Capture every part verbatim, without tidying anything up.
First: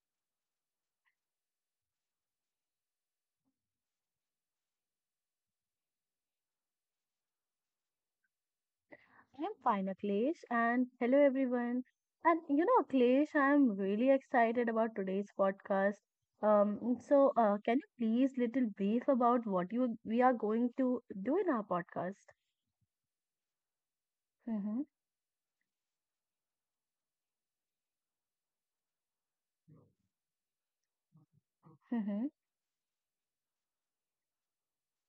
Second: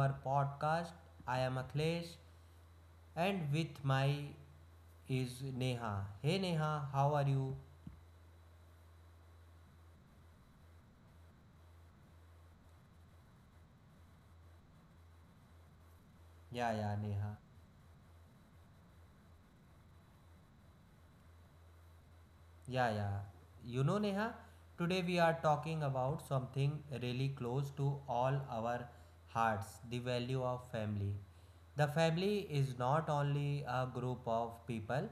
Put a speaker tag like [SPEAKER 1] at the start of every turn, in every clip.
[SPEAKER 1] our podcast. I am Akhilesh and with my is Neha. Hey Neha, how are you?
[SPEAKER 2] I'm fine, Akhilesh, and hello everyone. And you know, Akhilesh, I'm really excited about today's podcast.
[SPEAKER 1] Yeah, yeah,
[SPEAKER 2] Um,
[SPEAKER 1] Neha.
[SPEAKER 2] so uh, can you please little brief about what you we are going to do in our podcast?
[SPEAKER 1] Yeah, yeah. You know, Neha,
[SPEAKER 2] Mm-hmm,
[SPEAKER 1] today we are talking about something really close to all our hearts, the value of family. The
[SPEAKER 2] mm-hmm,
[SPEAKER 1] family is not only a group of people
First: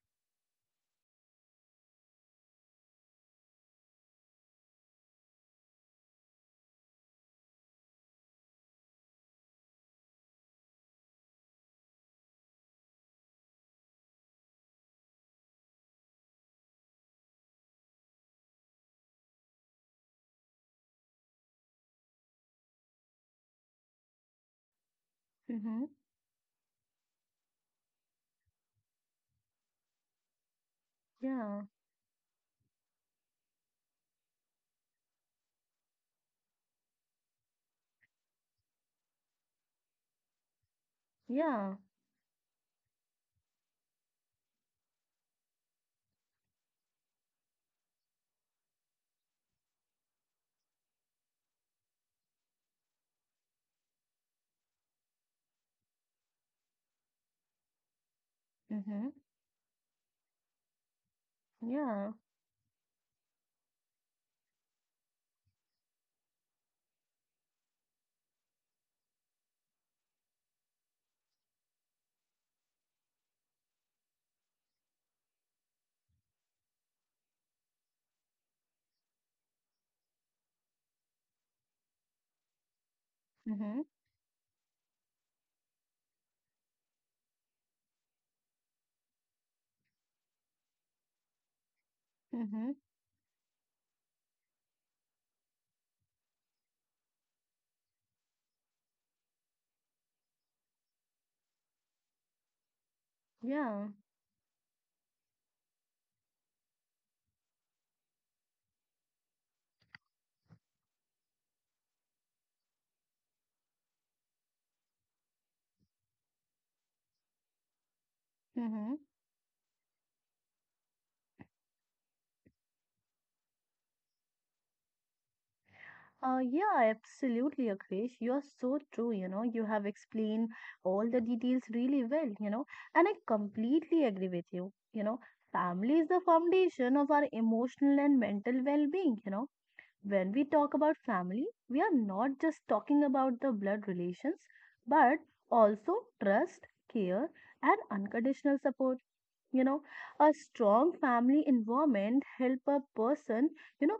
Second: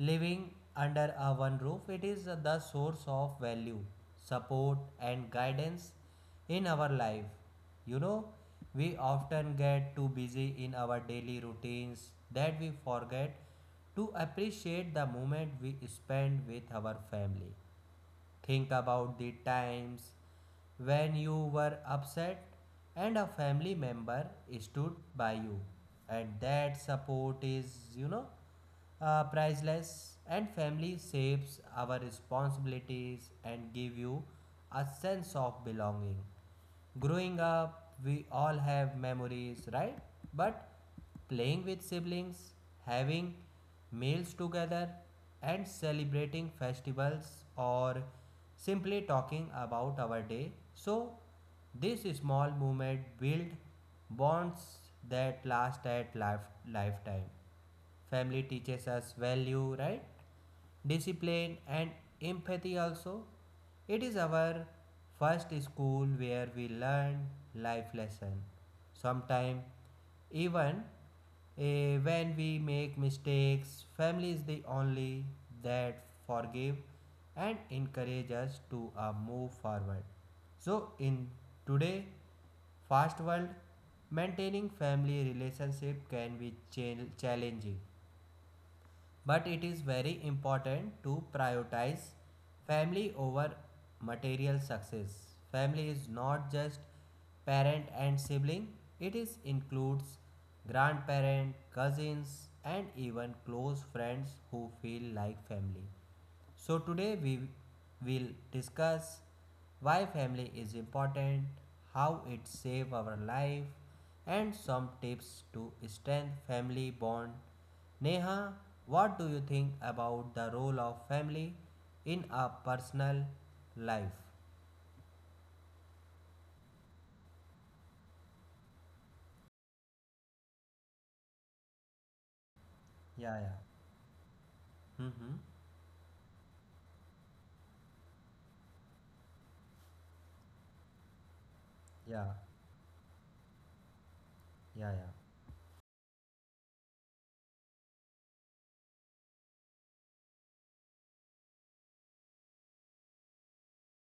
[SPEAKER 1] living under a one roof, it is the source of value, support, and guidance in our life. You know, we often get too busy in our daily routines that we forget to appreciate the moment we spend with our family. Think about the times when you were upset and a family member stood by you,
[SPEAKER 2] mm-hmm.
[SPEAKER 1] and that support is, you know, uh, priceless, and family shapes
[SPEAKER 2] Yeah,
[SPEAKER 1] our responsibilities and give you a sense of belonging. Growing up we all have memories, right? But playing
[SPEAKER 2] yeah,
[SPEAKER 1] with siblings, having meals together, and celebrating festivals, or simply talking about our day. So this small movement build bonds that last at life lifetime. Family teaches us
[SPEAKER 2] mm-hmm,
[SPEAKER 1] value, right? Discipline and
[SPEAKER 2] yeah,
[SPEAKER 1] empathy also. It is our first school where we learn life lesson. Sometimes even eh, when we make mistakes, family is the only that forgive and encourage us to uh, move forward. So in today fast world,
[SPEAKER 2] mm-hmm,
[SPEAKER 1] maintaining family relationship can be chal- challenging. But it is very important to prioritize
[SPEAKER 2] mm-hmm,
[SPEAKER 1] family over material success. Family is not just parent and sibling, it is includes grandparent, cousins, and even close
[SPEAKER 2] yeah,
[SPEAKER 1] friends who feel like family. So today we will discuss why family is important, how it save our life, and some tips to strengthen family bond. Neha,
[SPEAKER 2] mm-hmm.
[SPEAKER 1] what do you think about the role of family in a personal life?
[SPEAKER 2] Uh, yeah, absolutely, Akhilesh. You are so true. You know, you have explained all the details really well, you know, and I
[SPEAKER 1] Yeah, yeah.
[SPEAKER 2] completely agree with you. You know,
[SPEAKER 1] Mm-hmm.
[SPEAKER 2] family is the foundation of our emotional and mental well-being. You know, when we talk about family, we are
[SPEAKER 1] yeah.
[SPEAKER 2] not just talking about the blood relations,
[SPEAKER 1] Yeah, yeah.
[SPEAKER 2] but also trust, care, and unconditional support, you know. A strong family environment help a person, you know,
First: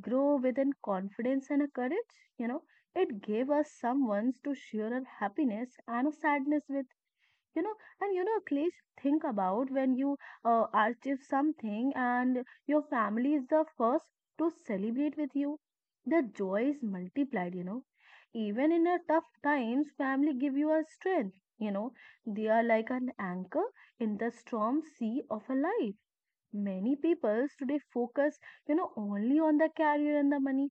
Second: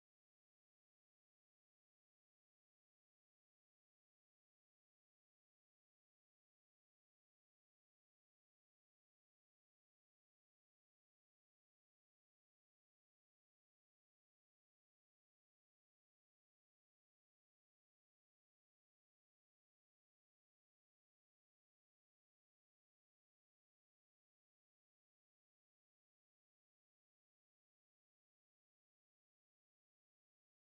[SPEAKER 2] grow within confidence and a courage, you know. It gave us someone to share our happiness and a sadness with, you know. And you know, please think about when you uh, achieve something and your family is the first to celebrate with you, the joy is multiplied, you know. Even in a tough times, family give you a strength, you know. They are like an anchor in the storm sea of a life. Many people today focus, you know, only on the career and the money,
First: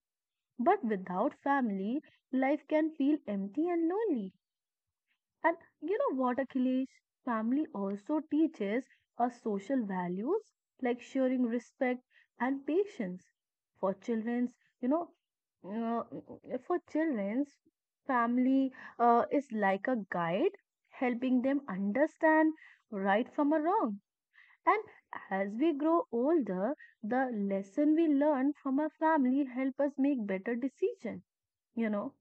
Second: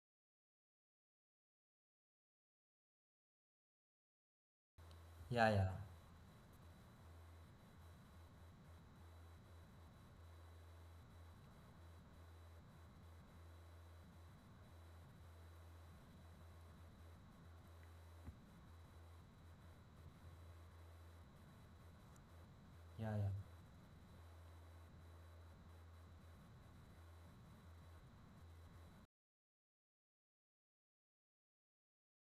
[SPEAKER 2] but without family, life can feel empty and lonely.
[SPEAKER 1] Yeah,
[SPEAKER 2] And
[SPEAKER 1] yeah.
[SPEAKER 2] you know what, Achilles? Family also teaches us social values like sharing, respect, and patience. For children's, you know, uh, uh, for children's, family uh, is like a guide, helping them understand
[SPEAKER 1] Yeah, yeah.
[SPEAKER 2] right from a wrong. And as we grow older, the lesson we learn from our family help us make better decision. You know,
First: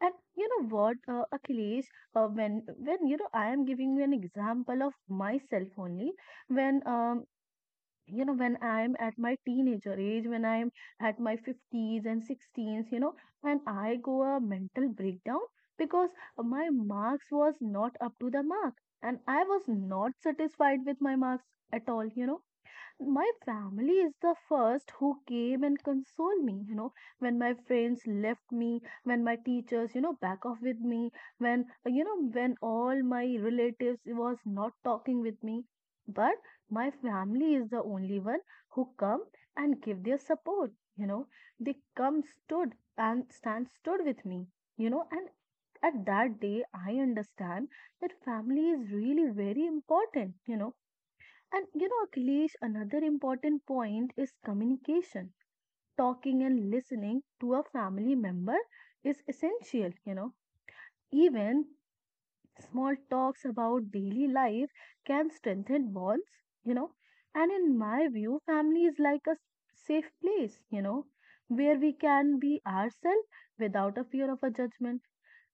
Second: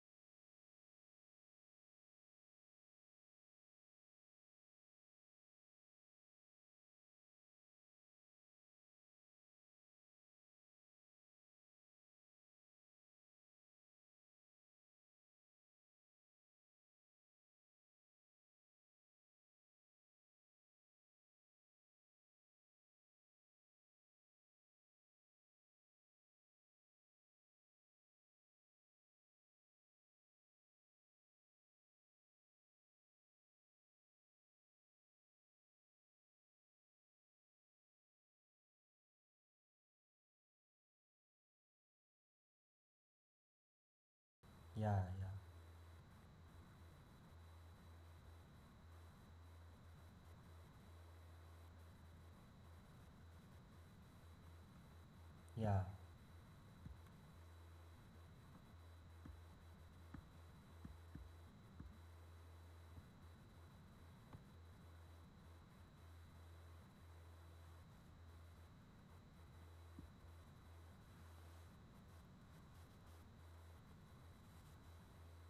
[SPEAKER 2] and you know what, uh, Achilles, uh, when when you know I am giving you an example of myself only. When um you know when I am at my teenager age, when I am at my fifties and sixteens, you know, and I go a mental breakdown because my marks was not up to the mark, and I was not satisfied with my marks at all. You know, my family is the first who came and console me, you know, when my friends left me, when my teachers, you know, back off with me, when you know when all my relatives was not talking with me, but my family is the only one who come and give their support, you know. They come stood and stand stood with me, you
[SPEAKER 1] Yeah,
[SPEAKER 2] know. And
[SPEAKER 1] yeah.
[SPEAKER 2] at that day, I understand that family is really very important, you know. And you know, Akhilesh, another important point is communication.
[SPEAKER 1] Yeah,
[SPEAKER 2] Talking and listening to a family member is essential, you know. Even small talks about daily life can strengthen bonds, you know. And in my view, family is like a safe place, you know, where we can be ourselves without a fear of a judgment.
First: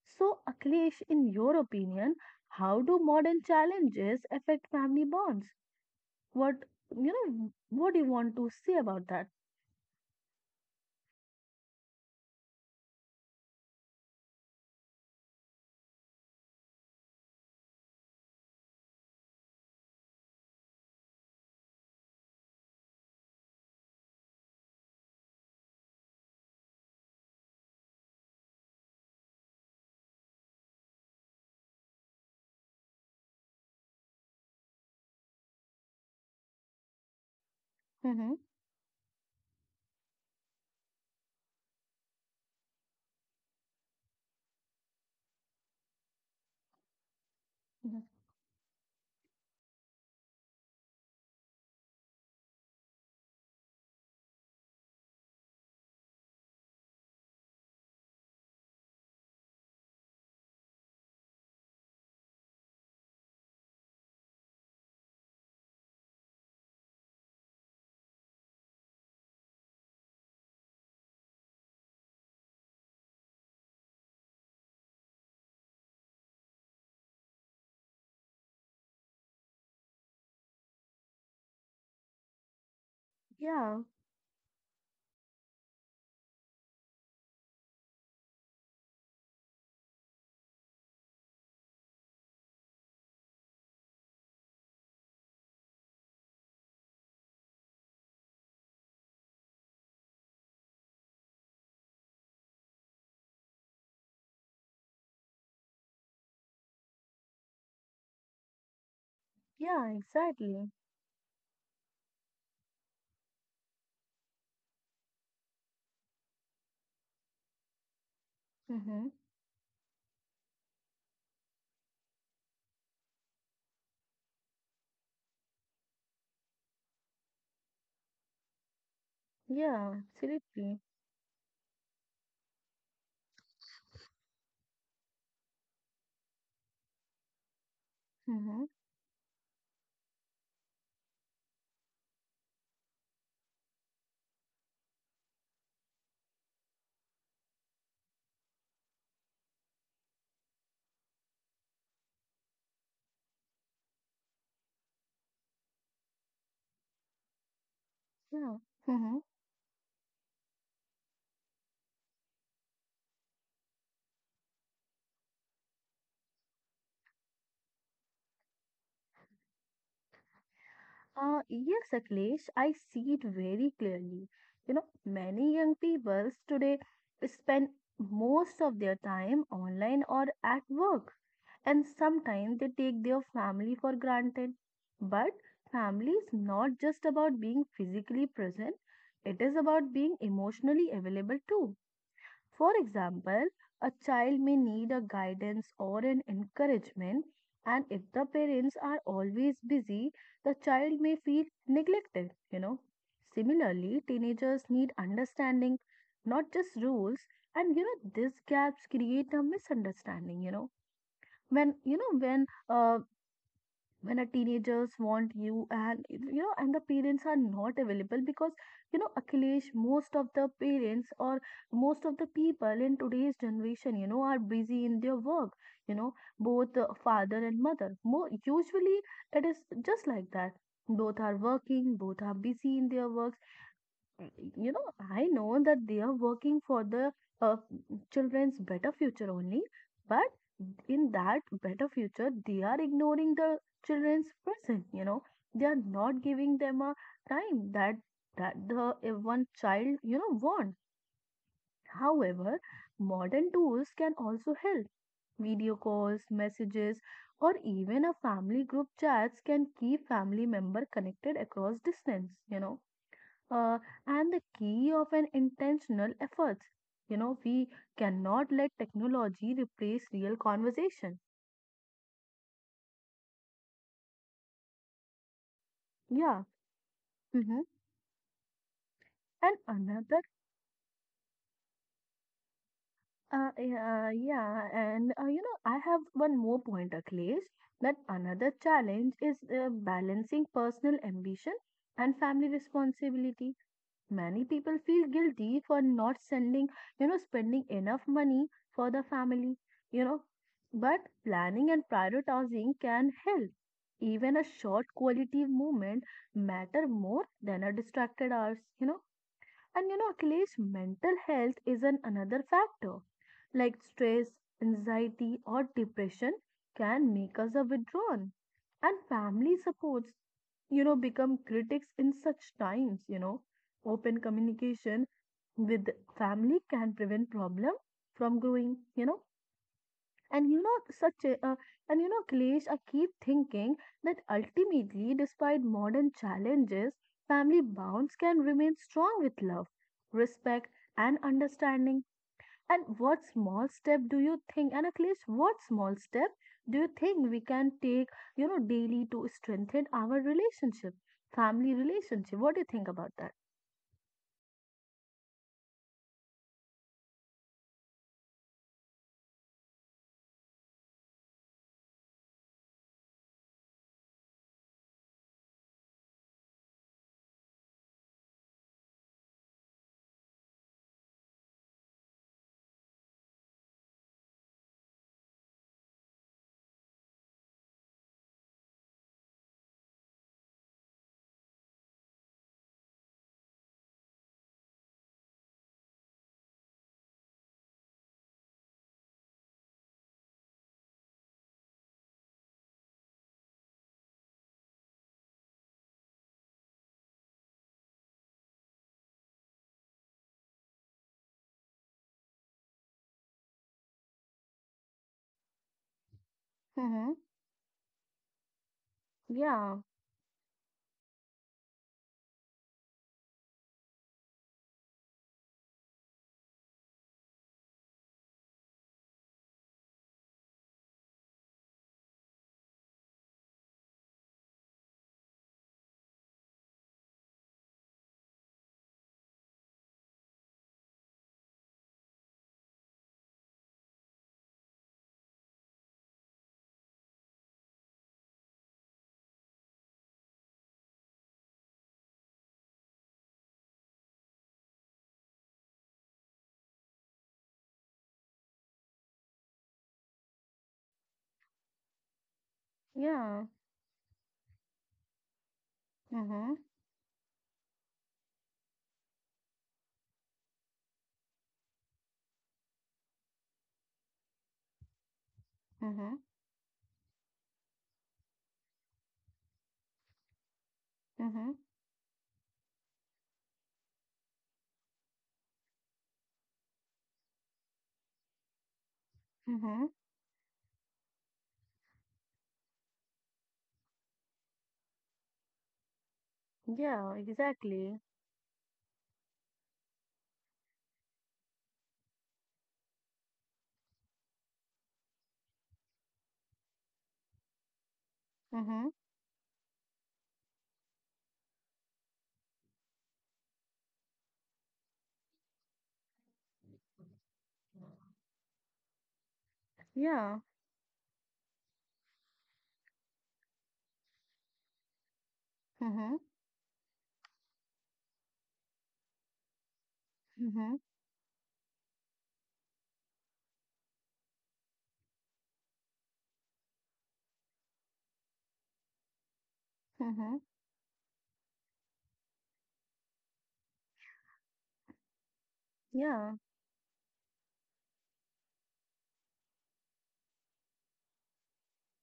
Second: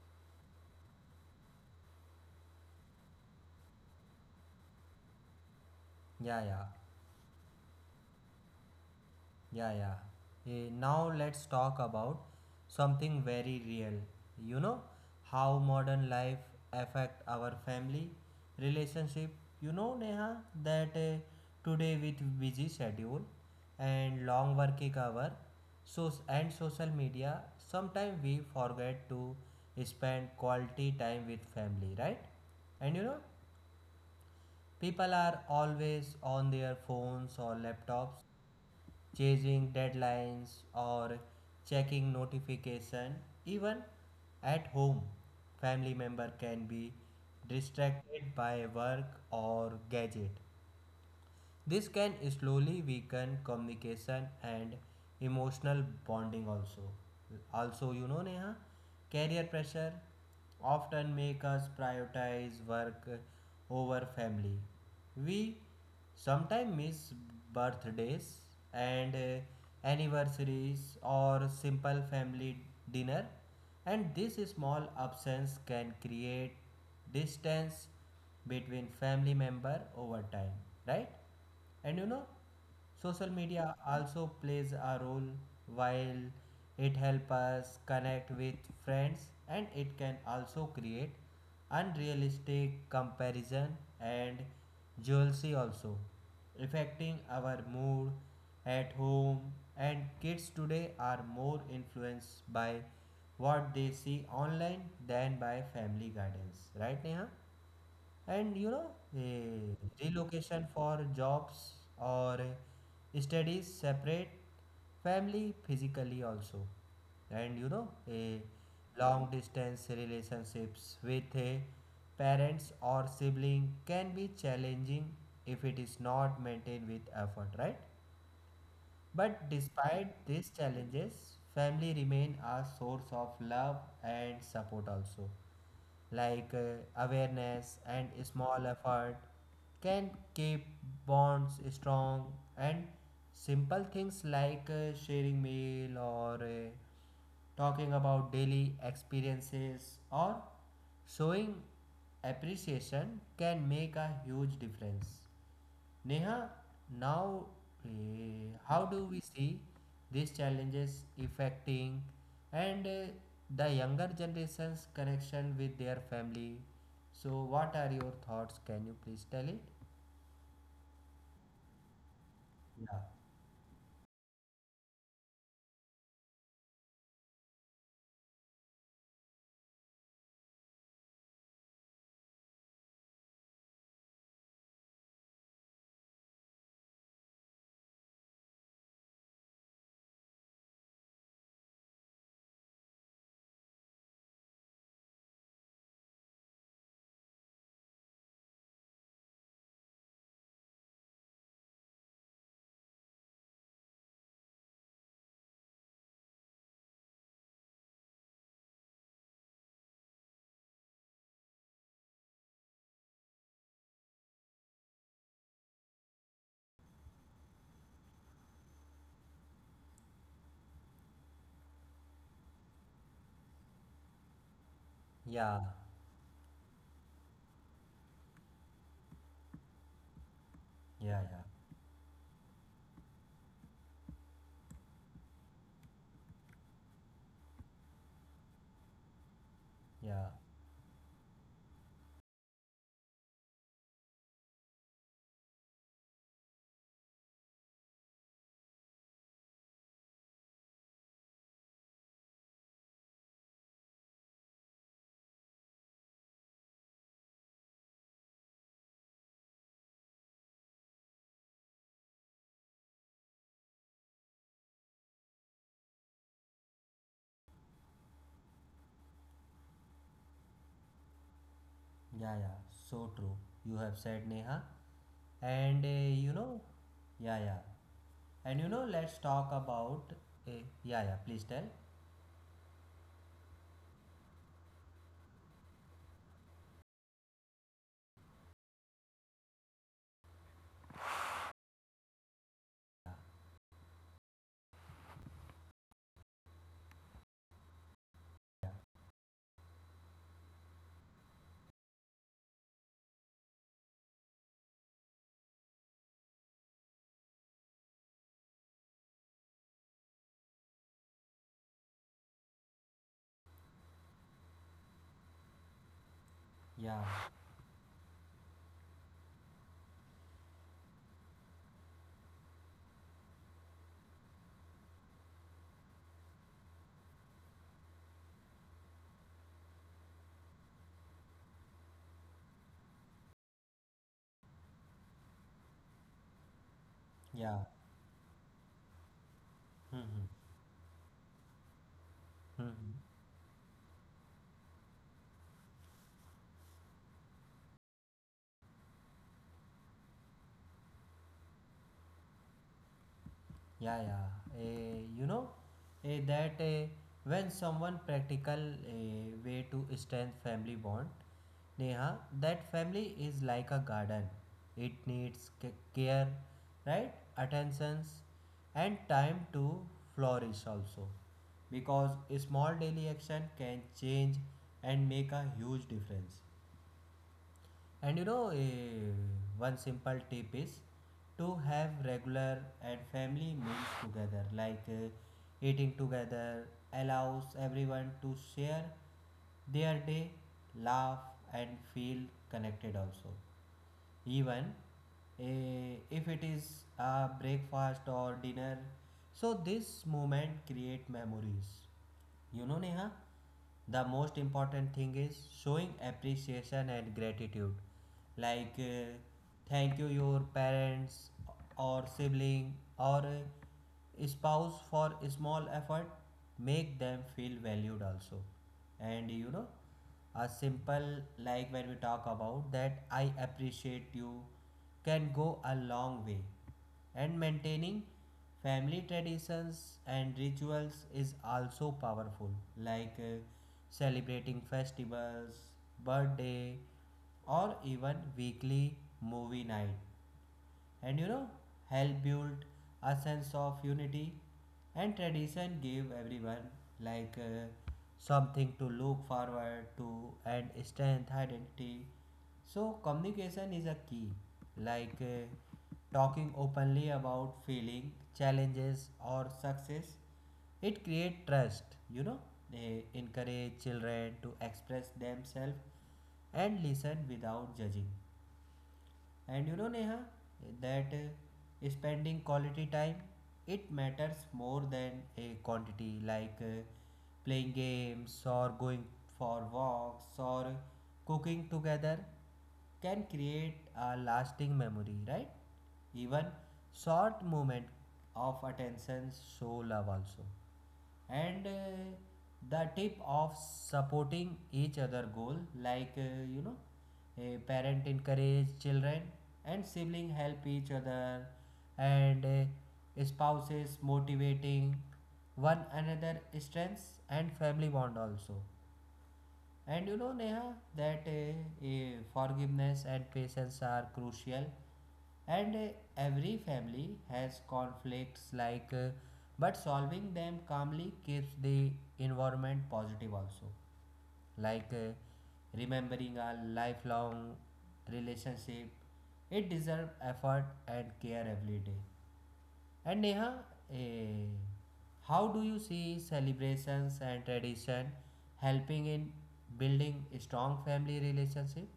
[SPEAKER 2] So, Akhilesh, in your opinion, how do modern challenges affect family bonds?
[SPEAKER 1] yeah,
[SPEAKER 2] What
[SPEAKER 1] yeah.
[SPEAKER 2] you know? What do you want to say about that?
[SPEAKER 1] Yeah, yeah. Eh, now let's talk about something very real. You know how modern life affect our family relationship. You know Neha that eh, today with busy schedule and long working hour, so and social media, sometimes we forget to spend quality time with family, right? And you know people are always on their phones or laptops,
[SPEAKER 2] Mm-hmm.
[SPEAKER 1] chasing deadlines or checking notification. Even at home family member can be
[SPEAKER 2] Hmm.
[SPEAKER 1] distracted by work or gadget. This can slowly weaken communication and emotional bonding also. Also, you know Neha, career pressure often make us prioritize work over family. We sometimes miss birthdays and uh, anniversaries or simple family dinner, and this small absence can create distance between family member over time, right? And you know, social
[SPEAKER 2] Yeah,
[SPEAKER 1] media also plays a role. While it helps us connect with friends, and it can also create unrealistic comparison and jealousy also, affecting our mood at home. And kids today are more influenced by what they see online than by family guidance, right Neha? And you know
[SPEAKER 2] yeah,
[SPEAKER 1] eh,
[SPEAKER 2] exactly.
[SPEAKER 1] relocation for jobs or studies separate family physically also. And you know a
[SPEAKER 2] Mm-hmm.
[SPEAKER 1] long distance relationships with a parents or sibling can be challenging if it is not maintained with effort, right? But
[SPEAKER 2] Yeah,
[SPEAKER 1] despite these
[SPEAKER 2] absolutely.
[SPEAKER 1] challenges, family remain a source of love and support also. Like uh, awareness and
[SPEAKER 2] Mm-hmm.
[SPEAKER 1] small effort can keep bonds strong, and simple things like uh, sharing meal or uh, talking about daily experiences or showing appreciation can make a huge difference. Neha, now uh,
[SPEAKER 2] Yeah.
[SPEAKER 1] how do
[SPEAKER 2] Mm-hmm.
[SPEAKER 1] we see these challenges affecting and uh, the younger generation's connection with their family? So, what are your thoughts? Can you please tell it?
[SPEAKER 2] Uh, yes, Akhilesh, I
[SPEAKER 1] Yeah,
[SPEAKER 2] see it very clearly. You know, many young people today spend most of their time online or at work, and sometimes they take their family for granted. But family is not just about being physically present, it is about being emotionally available too. For example, a child may need a guidance or an encouragement, and if the parents are always busy, the child may feel neglected, you know. Similarly, teenagers need understanding, not just rules, and you know, these gaps create a misunderstanding, you know. When you know when uh, when a teenagers want you, and you know, and the parents are not available because, you know, Akhilesh, most of the parents or most of the people in today's generation, you know, are busy in their work,
[SPEAKER 1] yeah,
[SPEAKER 2] you know, both uh, father and mother more usually. It is just like that, both
[SPEAKER 1] yeah,
[SPEAKER 2] are
[SPEAKER 1] yeah,
[SPEAKER 2] working, both are busy in their works. uh, you know, I know that they are working for the uh, children's better future only, but
[SPEAKER 1] yeah,
[SPEAKER 2] in that better future, they are ignoring the children's present. You know, they are not giving them a time that that the uh, one child, you know, want. However, modern tools can also help. Video calls, messages, or even a family group chats can keep family member connected across distance. You know, uh, and the key of an intentional efforts. You know, we cannot let technology replace real conversation.
[SPEAKER 1] yeah, yeah. So true. You have said Neha, and uh, you
[SPEAKER 2] Yeah.
[SPEAKER 1] know, yeah,
[SPEAKER 2] Mm-hmm.
[SPEAKER 1] yeah, and you know, let's talk
[SPEAKER 2] And
[SPEAKER 1] about,
[SPEAKER 2] another,
[SPEAKER 1] uh, yeah, yeah. Please tell.
[SPEAKER 2] uh, yeah, yeah, and uh, you know, I have one more point, Akhilesh, that another challenge is uh, balancing personal ambition and family responsibility. Many people feel guilty for not sending, you know, spending enough money
[SPEAKER 1] Yeah,
[SPEAKER 2] for the family, you know. But planning and prioritizing can help. Even a short quality movement matter more than a distracted hours, you know. And you know, Akhilesh, mental health is an another factor, like stress, anxiety, or depression,
[SPEAKER 1] yeah,
[SPEAKER 2] can make us a withdrawn, and family supports, you know, become critics in such times, you know. Open communication with family can prevent problem from growing, you know. and you know such a uh, and you know, Klesh, I keep thinking that ultimately, despite modern challenges, family
[SPEAKER 1] yeah.
[SPEAKER 2] bonds can remain strong with love,
[SPEAKER 1] Mm-hmm.
[SPEAKER 2] respect, and understanding. And what small step do you think, and at least what small step do you think we can take, you know, daily to strengthen our relationship, family relationship? What do you think about that?
[SPEAKER 1] Yeah, yeah. Eh, you know eh, that eh, when someone practical eh, way to strengthen family bond, Neha, that family is like a garden. It needs ca- care, right? Attentions and time to flourish also. Because a small daily action can change and make a huge difference. And you know, eh, one simple tip is to have regular and family meals together. Like eh, eating together allows everyone to share their day, laugh, and feel connected also, even eh, if it is a breakfast or dinner. So this moment create memories. You know neha the most important thing is showing appreciation
[SPEAKER 2] Mm-hmm.
[SPEAKER 1] and gratitude. Like uh,
[SPEAKER 2] Yeah.
[SPEAKER 1] thank you your parents or sibling or uh, spouse for small effort, make them feel valued also. And you know a simple, like when we talk about that I appreciate you, can go a long way. And maintaining family traditions and rituals is also powerful, like uh, celebrating festivals, birthday, or even weekly movie night. And you know help build a sense of unity, and tradition gave everyone like uh, something to look forward to and strength identity. So
[SPEAKER 2] Yeah.
[SPEAKER 1] communication is a key, like uh,
[SPEAKER 2] Mm-hmm.
[SPEAKER 1] talking openly about feeling, challenges or success. It creates trust. you know they encourage children to express
[SPEAKER 2] Mm-hmm.
[SPEAKER 1] themselves and listen without judging. And you know, Neha, that
[SPEAKER 2] Mm-hmm.
[SPEAKER 1] uh, spending quality time, it matters more than a quantity, like uh, playing games or going for
[SPEAKER 2] Mm-hmm.
[SPEAKER 1] walks or cooking together can create a lasting memory, right? Even
[SPEAKER 2] Yeah,
[SPEAKER 1] short moment
[SPEAKER 2] exactly.
[SPEAKER 1] of attention show love also. And uh, the tip of supporting each other goal, like uh, you know a parent encourage
[SPEAKER 2] Mm-hmm.
[SPEAKER 1] children, and sibling help each other, and uh, spouses motivating one another strengths and family bond also. And you know,
[SPEAKER 2] Yeah.
[SPEAKER 1] Neha, that uh, uh, forgiveness and patience are crucial. And uh,
[SPEAKER 2] Mm-hmm.
[SPEAKER 1] every family has conflicts, like, uh, but solving them
[SPEAKER 2] Mm-hmm.
[SPEAKER 1] calmly keeps the environment positive also. Like uh, remembering a lifelong relationship, it deserves
[SPEAKER 2] Mm-hmm.
[SPEAKER 1] effort and care every day. And Neha, eh, how do you see
[SPEAKER 2] Yeah.
[SPEAKER 1] celebrations and tradition helping in building strong family relationship?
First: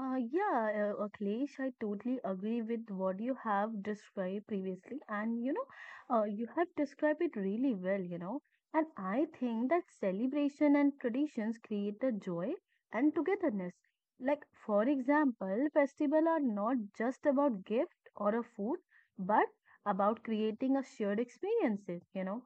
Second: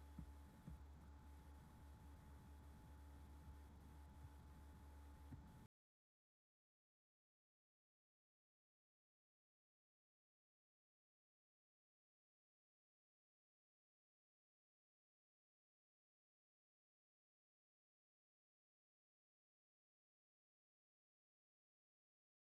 [SPEAKER 2] Uh, yeah, uh, uh, Akhilesh, I totally agree with what you have described previously, and you know, uh, you have described it really well, you know. And I think that celebration and traditions create the joy and togetherness. Like, for example, festivals are not just about gift or a food, but about creating a shared experiences, you know.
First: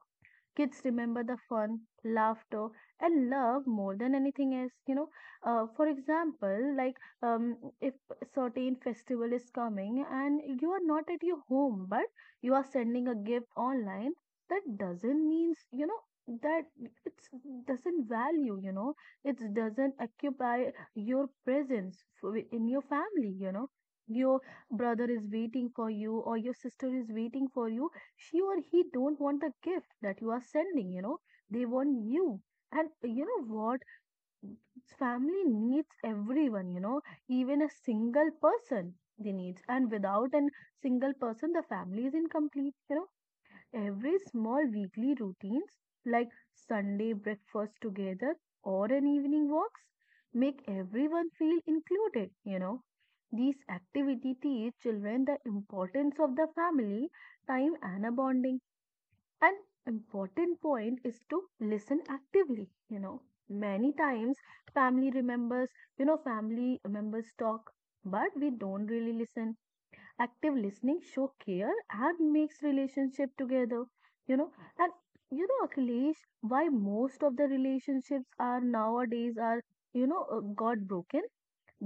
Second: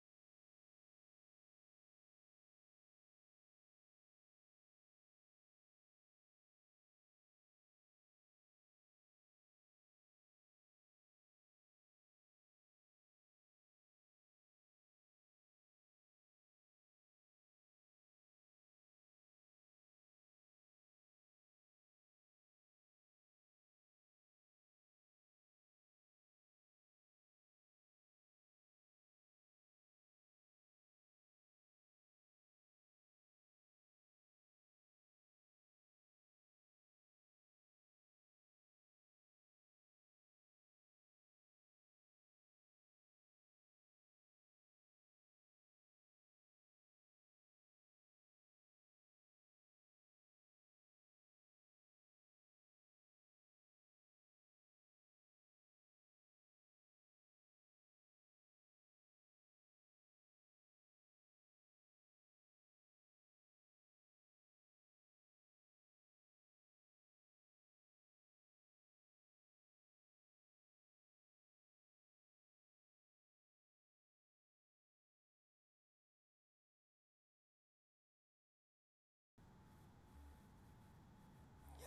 [SPEAKER 2] Kids remember the fun, laughter, and love more than anything else. You know, uh, for example, like um, if a certain festival is coming and you are not at your home, but you are sending a gift online, that doesn't means, you know, that it's doesn't value. You know, it doesn't occupy your presence f- in your family. You know, your brother is waiting for you or your sister is waiting for you, she or he don't want the gift that you are sending, you know. They want you. And you know what, family needs everyone, you know. Even a single person, they needs, and without a single person, the family is incomplete, you know. Every small weekly routines, like Sunday breakfast together or an evening walks, make everyone feel included, you know. These activity teach children the importance of the family time and a bonding. An important point is to listen actively. You know, many times family remembers, you know, family members talk, but we don't really listen. Active listening show care and makes relationship together. You know, and you know, Akhilesh, why most of the relationships are nowadays are, you know, uh, got broken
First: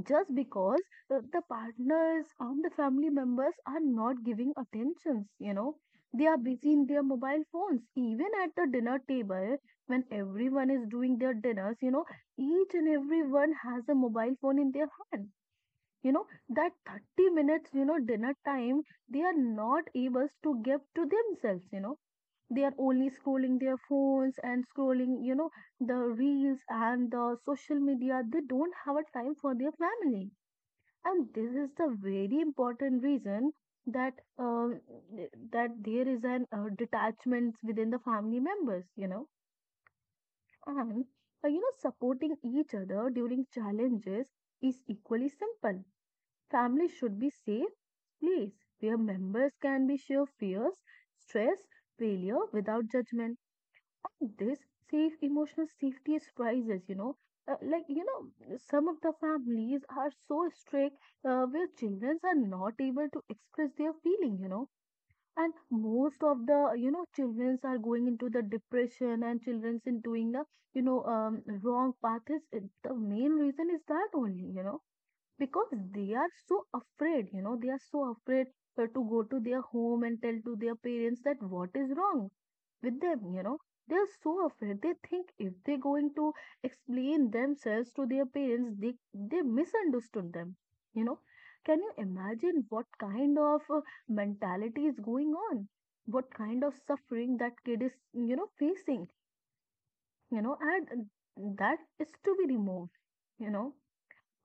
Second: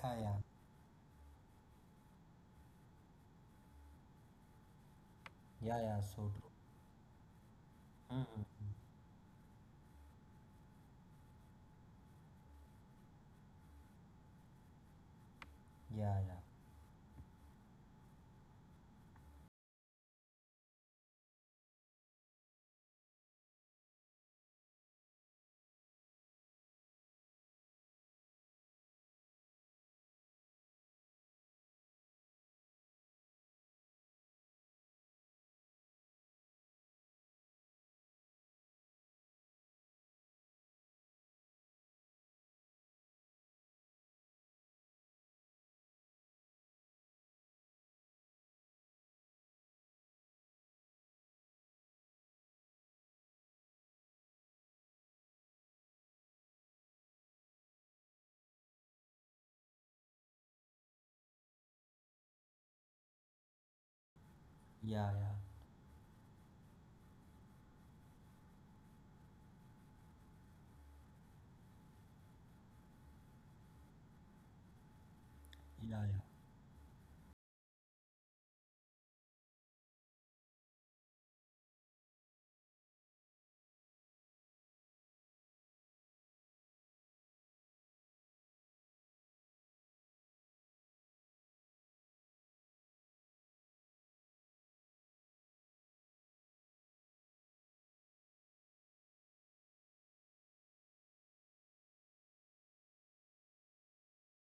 [SPEAKER 1] Yeah,
[SPEAKER 2] just
[SPEAKER 1] yeah,
[SPEAKER 2] because the, the partners and the family members are not giving attentions, you know.
[SPEAKER 1] yeah, yeah, so
[SPEAKER 2] They are
[SPEAKER 1] true.
[SPEAKER 2] busy in their mobile phones even at the
[SPEAKER 1] Mm-hmm.
[SPEAKER 2] dinner table, when everyone is doing their dinners, you know. Each and everyone has a mobile phone in their hand, you
[SPEAKER 1] Yeah,
[SPEAKER 2] know,
[SPEAKER 1] yeah,
[SPEAKER 2] that thirty minutes, you know, dinner time, they are not able to give to themselves, you know. They are only scrolling their phones and scrolling, you know, the reels and the social media. They don't have a time for their family, and this is the very important reason that uh, that there is an uh, detachments within the family members, you know. And uh, you know, supporting each other during challenges is equally simple. Family should be safe place where members can be share fears, stress, failure without judgment, and this safe emotional safety is priceless, you know. Uh, like, you know, some of the families are so strict, uh, where children are not able to express their feeling, you know.
[SPEAKER 1] yeah, yeah,
[SPEAKER 2] And most of the, you know, children are going into the depression, and children's in doing the, you know, um, wrong path is the main reason is that only, you know, because
[SPEAKER 1] yeah,
[SPEAKER 2] they
[SPEAKER 1] yeah,
[SPEAKER 2] are so afraid, you know, they are so afraid, uh, to go to their home and tell to their parents that what is wrong with them, you know. They are so afraid, they think if they're going to explain themselves to their parents, they they misunderstood them, you know. Can you imagine what kind of uh, mentality is going on, what kind of suffering that kid is, you know, facing, you know. And uh, that is to be removed, you know.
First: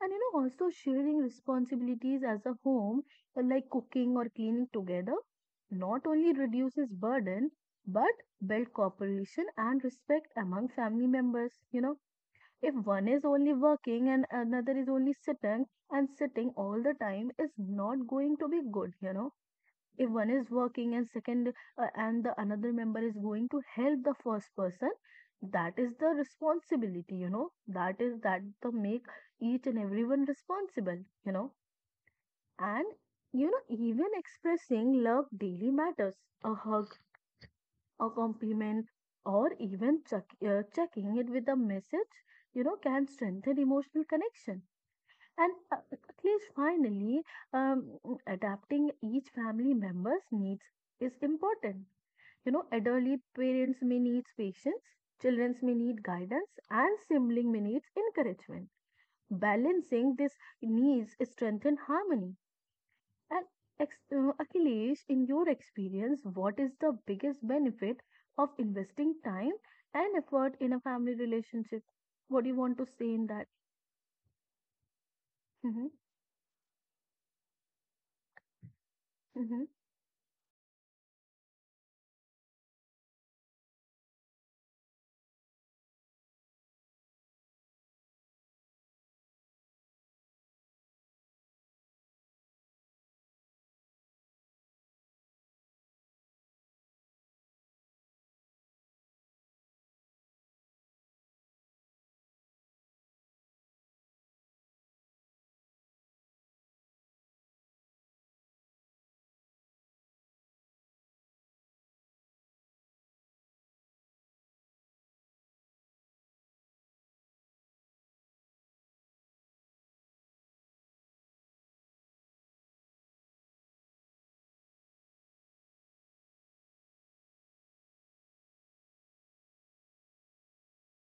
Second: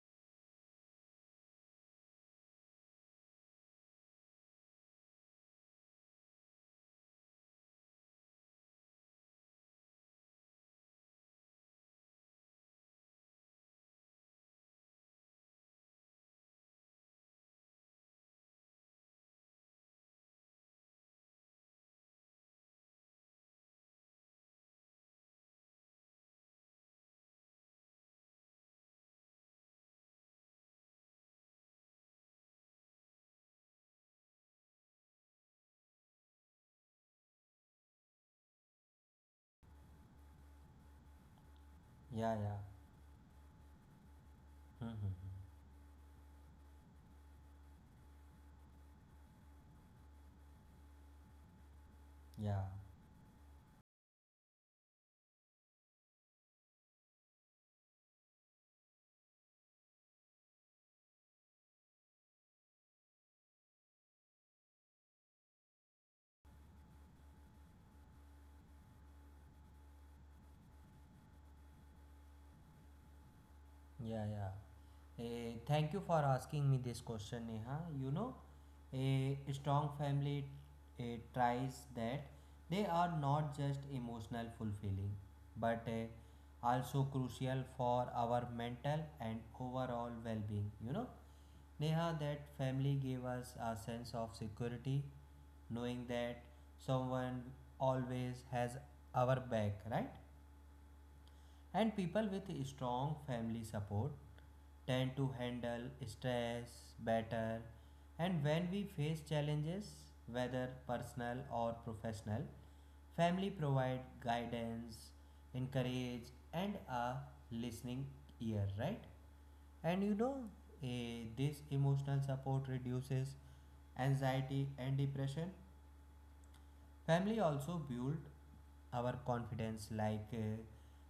[SPEAKER 2] And you know, also sharing responsibilities as a home, uh, like cooking or cleaning together, not only reduces burden, but build cooperation and respect among family members. You know, if one is only working and another is only sitting and sitting all the time, is not going to be good, you know. If one is working and second uh, and the another member is going to help the first person, that is the responsibility, you know, that is that the make each and everyone responsible, you know. And you know, even expressing love daily matters, a hug, a compliment, or even check, uh, checking it with a message,
[SPEAKER 1] yeah, yeah.
[SPEAKER 2] you know, can strengthen emotional connection.
[SPEAKER 1] Mm-hmm.
[SPEAKER 2] And uh, at least finally um, adapting each family member's needs is important. You
[SPEAKER 1] Yeah.
[SPEAKER 2] know, elderly parents may need patience, children may need guidance, and sibling may need encouragement. Balancing these needs strengthen harmony. And ex- uh, Akhilesh, in your experience, what is the biggest benefit of investing time and effort in a family relationship? What do you want to say in that?
[SPEAKER 1] Yeah, yeah. Eh,
[SPEAKER 2] Mm-hmm,
[SPEAKER 1] thank you for asking me this question, Neha. You know, A
[SPEAKER 2] mm-hmm,
[SPEAKER 1] strong family uh, tries that they are not just emotional fulfilling, but uh, also crucial for our mental and overall well-being. You know neha that family gave us a sense of security, knowing that someone always has our back, right? And people with strong family support tend to handle stress better. And when we face challenges, whether personal or professional, family provide guidance, encourage, and a listening ear, right? And you know, eh, this emotional support reduces anxiety and depression. Family also build our confidence, like uh,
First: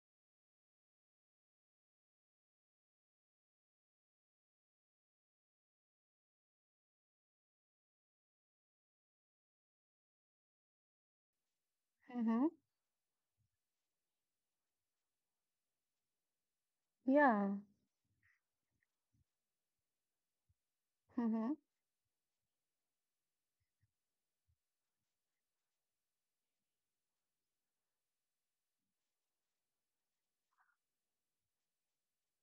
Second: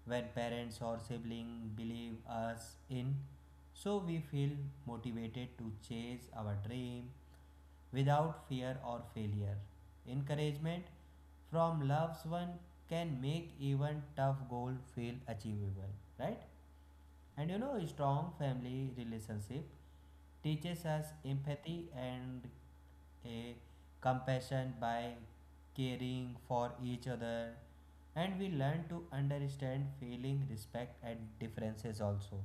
[SPEAKER 1] when parents or sibling believe us in, so we feel motivated to chase our dream without fear or failure. Encouragement from loved
[SPEAKER 2] mm-hmm,
[SPEAKER 1] one can make even tough goal feel achievable, right? And
[SPEAKER 2] yeah,
[SPEAKER 1] you know, a strong family relationship teaches us
[SPEAKER 2] mm-hmm,
[SPEAKER 1] empathy and a compassion. By caring for each other, and we learn to understand feeling, respect, and differences also,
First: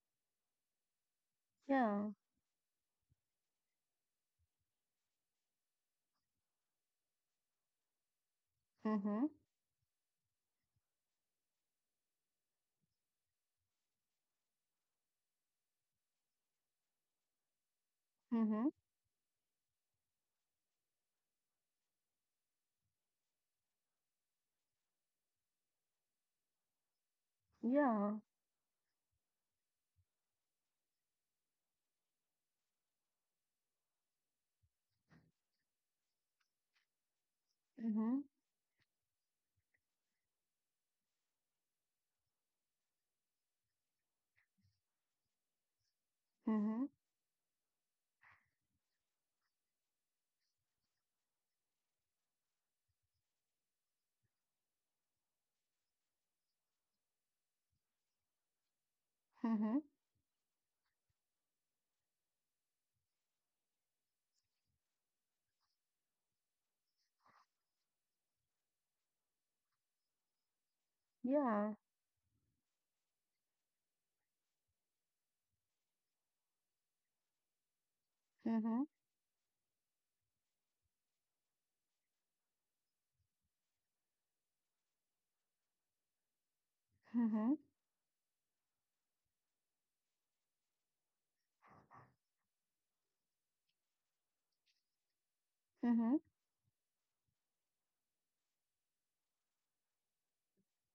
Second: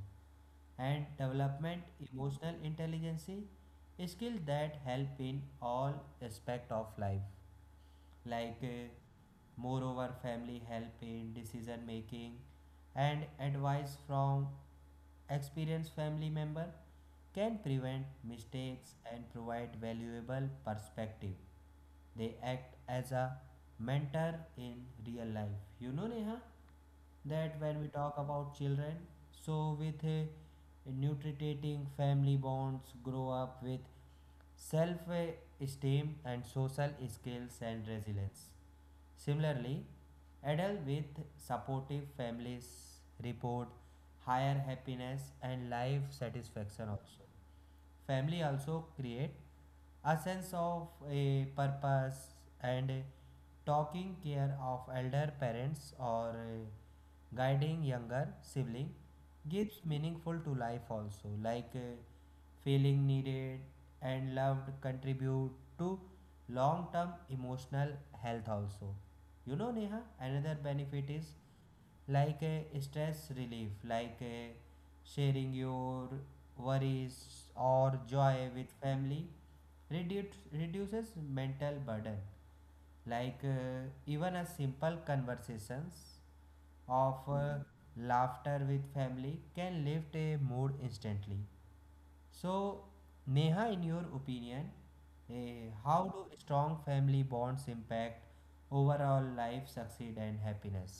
[SPEAKER 1] and development
[SPEAKER 2] yeah,
[SPEAKER 1] emotional intelligence, a skill that help in all aspect of life. Like uh,
[SPEAKER 2] mm-hmm,
[SPEAKER 1] moreover, family help in decision making, and advice from experienced family member can prevent
[SPEAKER 2] mm-hmm,
[SPEAKER 1] mistakes and provide valuable perspective. They act as a mentor in real life. You know, Neha, that when we
[SPEAKER 2] yeah,
[SPEAKER 1] talk about children, so with a nutritating family bonds, grow up with self esteem and social skills and
[SPEAKER 2] mm-hmm,
[SPEAKER 1] resilience. Similarly, adults with supportive families report higher happiness and life
[SPEAKER 2] mm-hmm,
[SPEAKER 1] satisfaction also. Family also create a sense of a purpose, and taking care of elder parents or uh, guiding younger sibling gives
[SPEAKER 2] mm-hmm,
[SPEAKER 1] meaningful to life also. Like uh, feeling needed and loved contribute to long term emotional health also. You know neha another benefit is,
[SPEAKER 2] yeah.
[SPEAKER 1] like uh, stress relief. Like uh, sharing your worries or joy with
[SPEAKER 2] Mm-hmm.
[SPEAKER 1] family reduce, reduces mental burden. Like uh, even a simple conversations of uh,
[SPEAKER 2] Mm-hmm.
[SPEAKER 1] laughter with family can lift a mood instantly. So Neha, in your opinion, uh, how
[SPEAKER 2] Mm-hmm.
[SPEAKER 1] do strong family bonds impact overall life succeed and happiness?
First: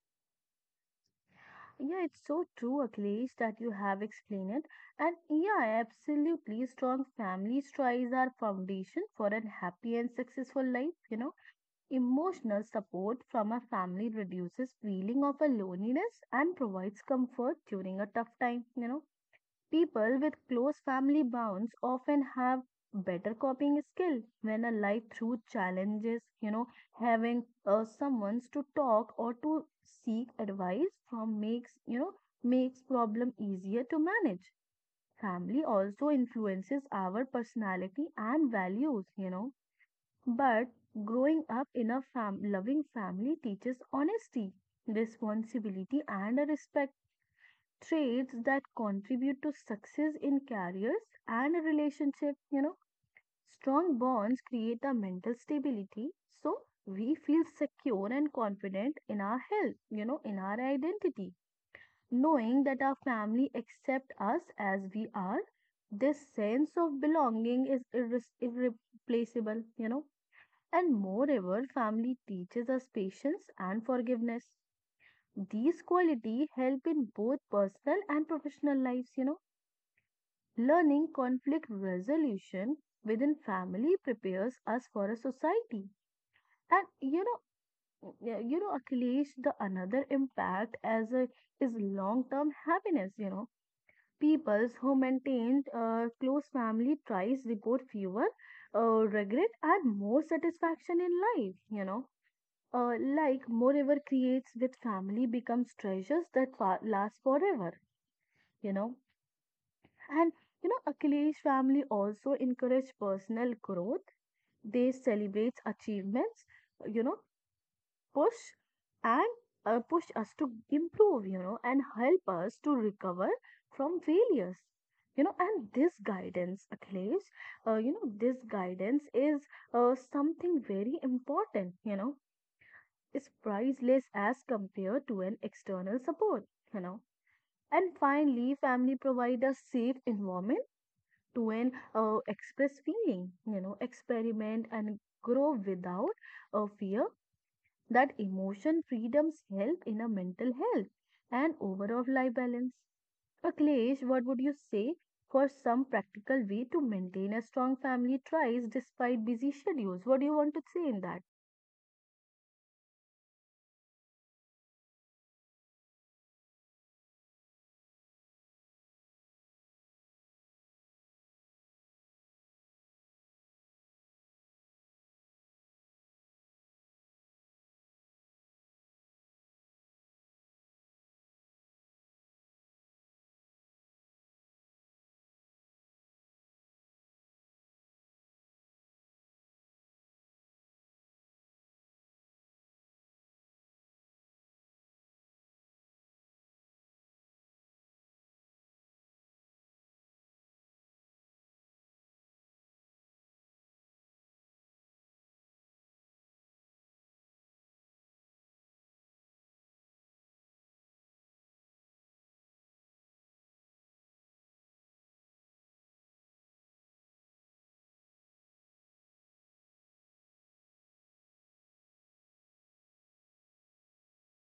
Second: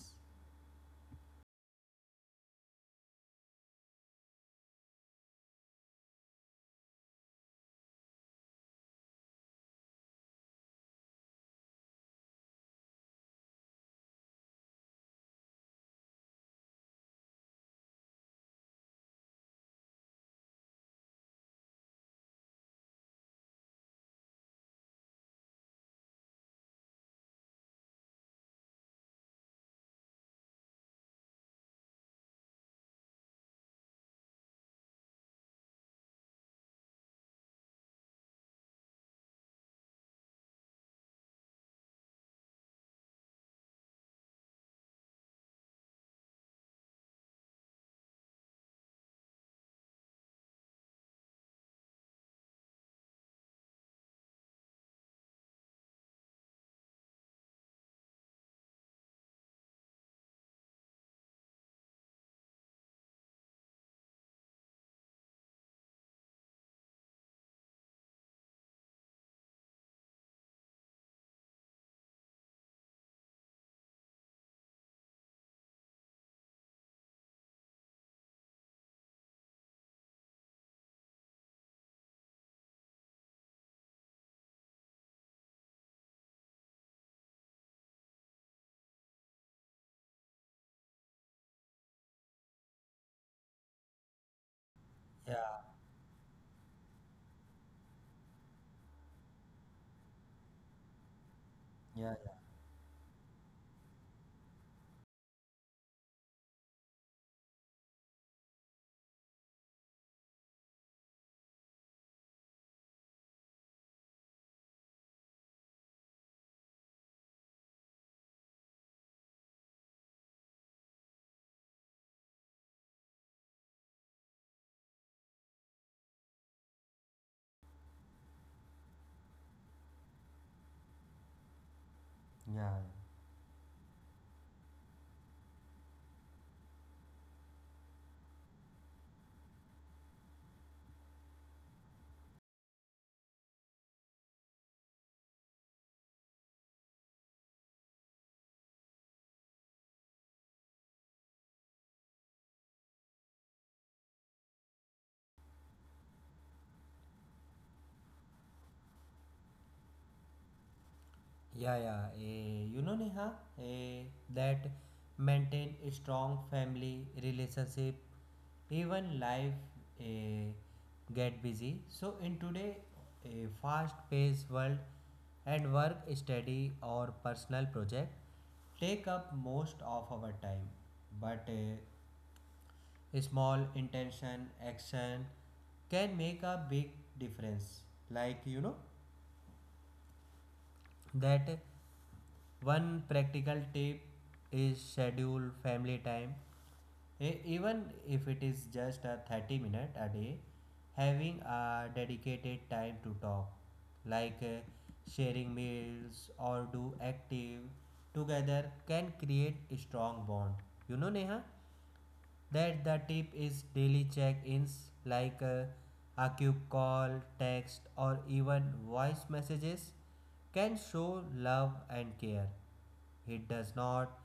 [SPEAKER 2] Yeah, it's so true, Akhilesh, that you have explained it. And yeah, absolutely. Strong family ties are foundation for a happy and successful life. You know, emotional support from a family reduces feeling of a loneliness and provides comfort during a tough time. You know, people with close family bonds often have better coping skill when a life through challenges, you know, having uh, someone to talk or to seek advice from makes, you know, makes problem easier to manage. Family also influences our personality and values, you know, but growing up in a fam- loving family teaches honesty, responsibility and a respect, traits that contribute to success in careers and relationship. You know, strong bonds create a mental stability, so we feel secure and confident in our health, you know, in our identity, knowing that our family accept us as we are. This sense of belonging is irres irreplaceable, you know. And moreover family teaches us patience and forgiveness, these qualities help in both personal and professional lives, you know. Learning conflict resolution within family prepares us for a society. And you know, y- you know, Akhilesh, the another impact as a, is long-term happiness. You know, peoples who
[SPEAKER 1] Yeah,
[SPEAKER 2] maintained uh, close family ties report fewer uh, regret and more satisfaction in life. You know,
[SPEAKER 1] yeah,
[SPEAKER 2] uh, like moreover creates with family becomes treasures that fa- last forever. You know. And you know, Akhilesh, family also encourage personal growth. They celebrate achievements, you know, push and uh, push us to improve, you know, and help us to recover from failures. You know, and this guidance, Akhilesh, uh, you know, this guidance is uh, something very important, you know,
[SPEAKER 1] yeah,
[SPEAKER 2] is priceless as compared to an external support, you know. And finally, family provide a safe environment to an uh, express feeling, you know, experiment and grow without a fear. That emotion freedoms help in a mental health and overall life balance. Akhilesh, what would you say for some practical way to maintain a strong family ties despite busy schedules? What do you want to say in that?
[SPEAKER 1] yeah, yeah. Eh, you know, Neha, eh, that maintain a strong family relationship even life uh, get busy, so in today a fast paced world, and work study or personal project take up most of our time. But uh, small intention action can make a big difference. Like you know that one practical tip is schedule family time. E- even if it is just a thirty minute a day, having a dedicated time to talk like uh, sharing meals or do active together can create a strong bond. You know neha that the tip is daily check-ins. Like uh, a quick call, text, or even voice messages can show love and care. It does not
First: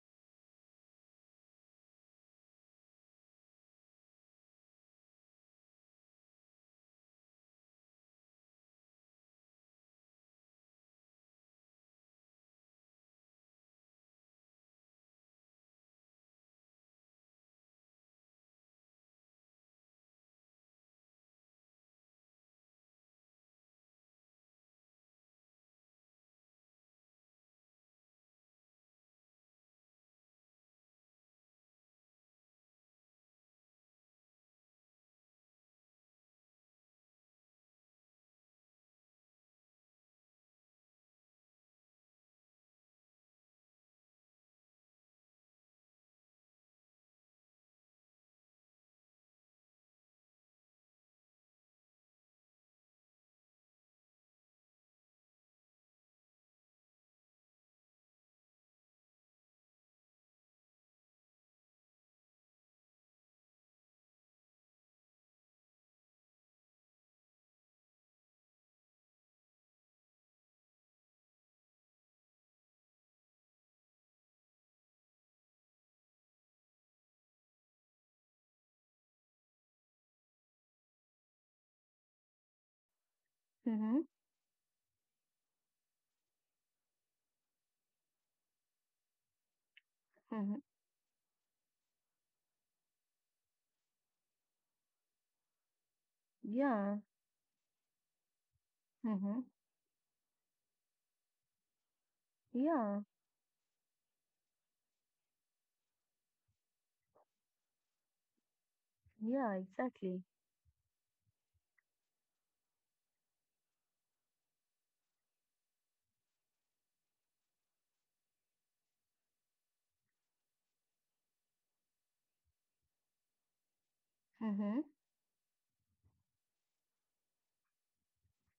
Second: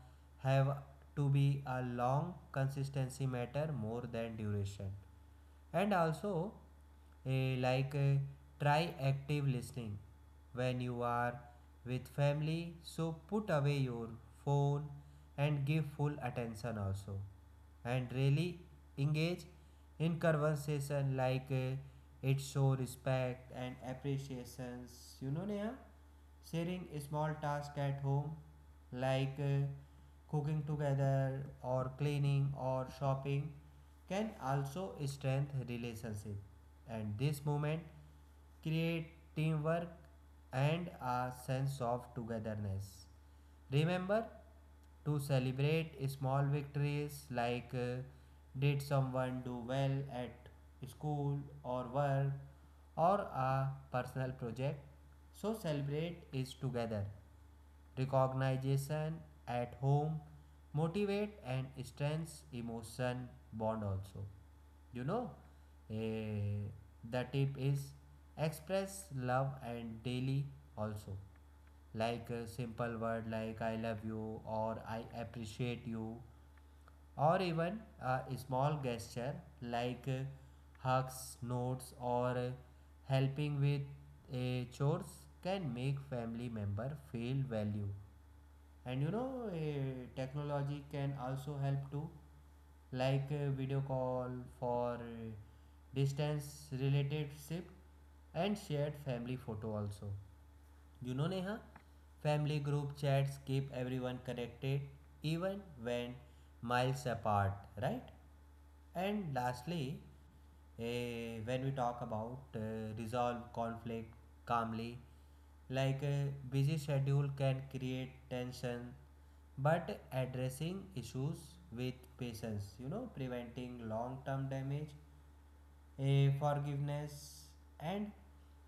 [SPEAKER 1] have to be a long, consistency matter more than duration. And also, a like eh, try active listening when you are with family. So put away your phone and give full attention also, and really engage in conversation. Like eh, it show respect and appreciations. You know, Neha. Sharing small tasks at home, like uh, cooking together or cleaning or shopping, can also strengthen relationship. And this moment create teamwork and a sense of togetherness. Remember to celebrate small victories like uh, did someone do well at school or work or a personal project. So celebrate is together. Recognition at home motivate and strengths emotion bond also. You know, eh, the tip is express love and daily also, like a simple word like I love you or I appreciate you, or even a small gesture like uh, hugs notes or uh, helping
[SPEAKER 2] Mm-hmm,
[SPEAKER 1] with uh, chores can make family member feel value. And you know uh,
[SPEAKER 2] mm-hmm,
[SPEAKER 1] technology can also help too, like uh, video call for uh, distance
[SPEAKER 2] yeah,
[SPEAKER 1] related ship and shared family
[SPEAKER 2] mm-hmm,
[SPEAKER 1] photo also. you know, Neha, family group
[SPEAKER 2] yeah,
[SPEAKER 1] chats keep everyone connected even when miles apart, right? And
[SPEAKER 2] yeah,
[SPEAKER 1] lastly,
[SPEAKER 2] exactly.
[SPEAKER 1] eh, when we talk about uh, resolve conflict calmly. Like a busy schedule can create tension, but addressing issues with patience, you know, preventing long term
[SPEAKER 2] Mm-hmm,
[SPEAKER 1] damage. A forgiveness and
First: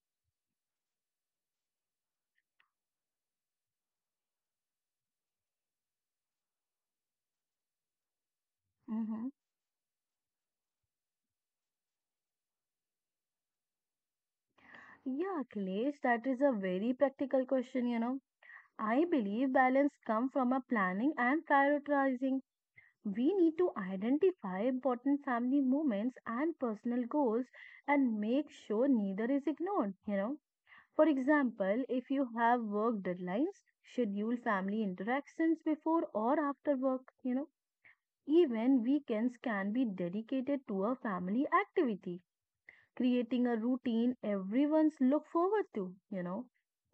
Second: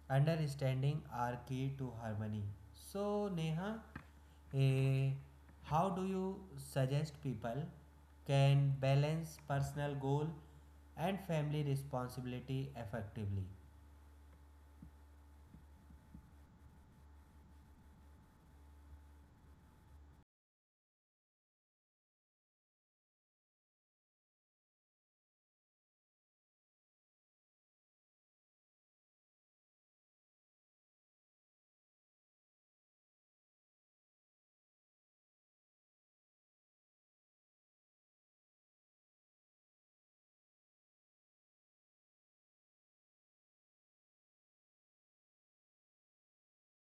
[SPEAKER 1] understanding are key to harmony. So, Neha, a, how do you suggest people can
[SPEAKER 2] mm-hmm.
[SPEAKER 1] balance personal goal and family responsibility effectively?
[SPEAKER 2] Yeah, Akhilesh, that is a very practical question, you know. I believe balance comes from a planning and prioritizing. We need to identify important family moments and personal goals and make sure neither is ignored, you know. For example, if you have work deadlines, schedule family interactions before or after work, you know. Even weekends can be dedicated to a family activity, creating a routine everyone's look forward to, you know.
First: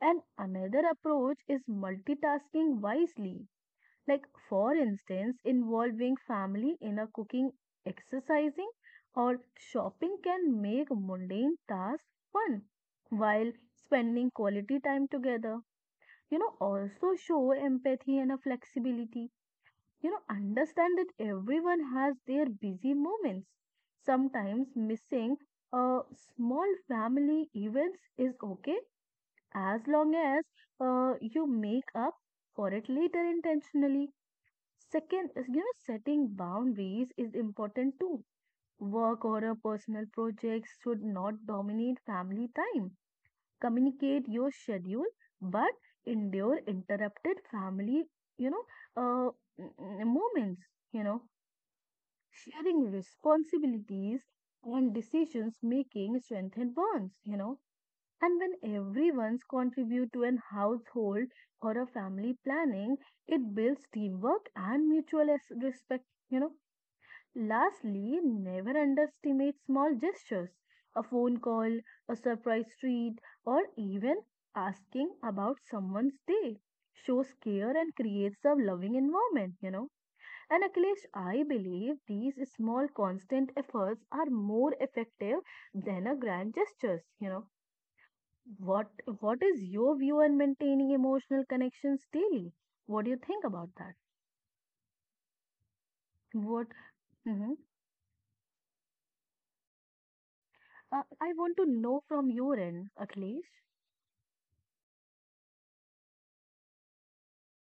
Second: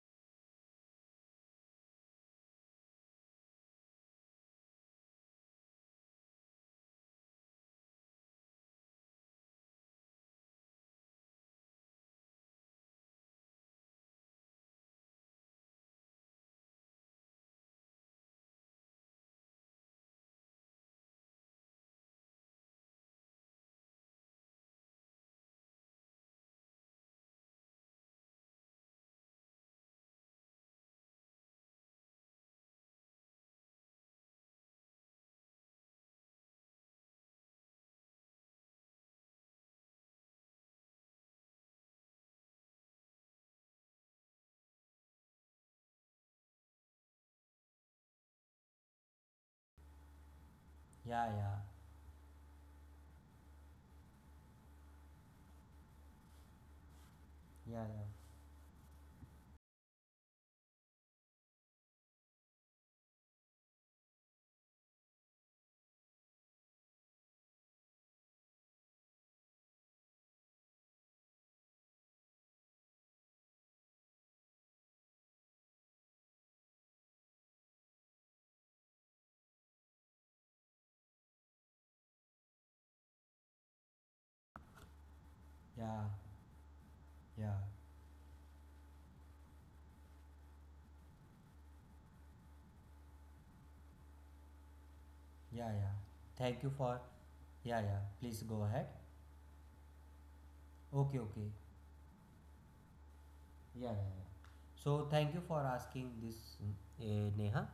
[SPEAKER 2] And another approach is multitasking wisely, like for instance involving family in a cooking, exercising, or shopping can make mundane tasks fun while spending quality time together, you know. Also show empathy and a flexibility, you know. Understand that everyone has their busy moments, sometimes missing a small family events is okay, as long as uh, you make up for it later intentionally. Second is, you know, setting boundaries is important too. Work or a personal projects should not dominate family time. Communicate your schedule, but endure interrupted family, you know, uh, m- m- moments, you know,
[SPEAKER 1] Yeah, yeah,
[SPEAKER 2] sharing responsibilities and decisions making strengthen bonds, you know.
[SPEAKER 1] yeah,
[SPEAKER 2] And when everyone's contribute to an household or a family planning, it builds teamwork and mutual es- respect, you know. Lastly, never underestimate small gestures. A phone call, a surprise treat, or even asking about someone's day shows care and creates a loving environment, you know. And Akhilesh, I believe these small constant efforts are more effective
[SPEAKER 1] yeah,
[SPEAKER 2] than
[SPEAKER 1] yeah,
[SPEAKER 2] a grand gestures, you know.
[SPEAKER 1] yeah,
[SPEAKER 2] What what is your view on maintaining emotional connections daily? What do you think about that?
[SPEAKER 1] yeah, yeah. Thank
[SPEAKER 2] What,
[SPEAKER 1] you for
[SPEAKER 2] hmm,
[SPEAKER 1] Yeah, yeah. Please go ahead.
[SPEAKER 2] uh,
[SPEAKER 1] Okay,
[SPEAKER 2] I
[SPEAKER 1] okay.
[SPEAKER 2] want to know from your end, Akhilesh.
[SPEAKER 1] Yeah, yeah, yeah. So thank you for asking this, uh, Neha.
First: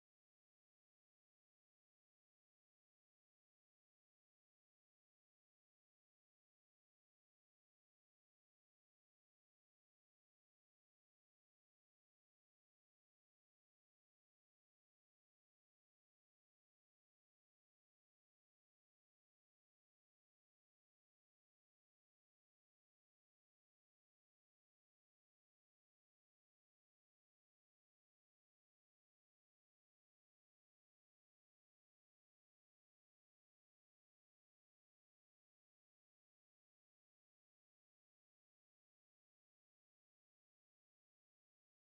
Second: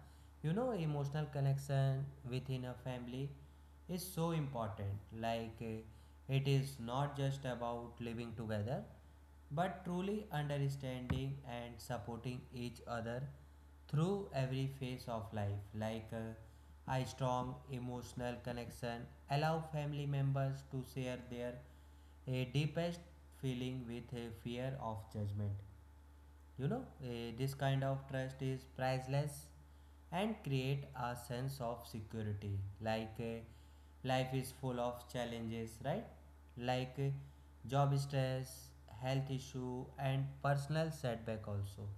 [SPEAKER 1] You know, emotional connection within a family is so important. Like, uh, it is not just about living together, but truly understanding and supporting each other through every phase of life. Like, uh, a strong emotional connection allow family members to share their uh, deepest feeling with a fear of judgment. You know, eh, this kind of trust is priceless and create a sense of security. Like eh, life is full of challenges, right? Like eh, job stress, health issue and personal setback also.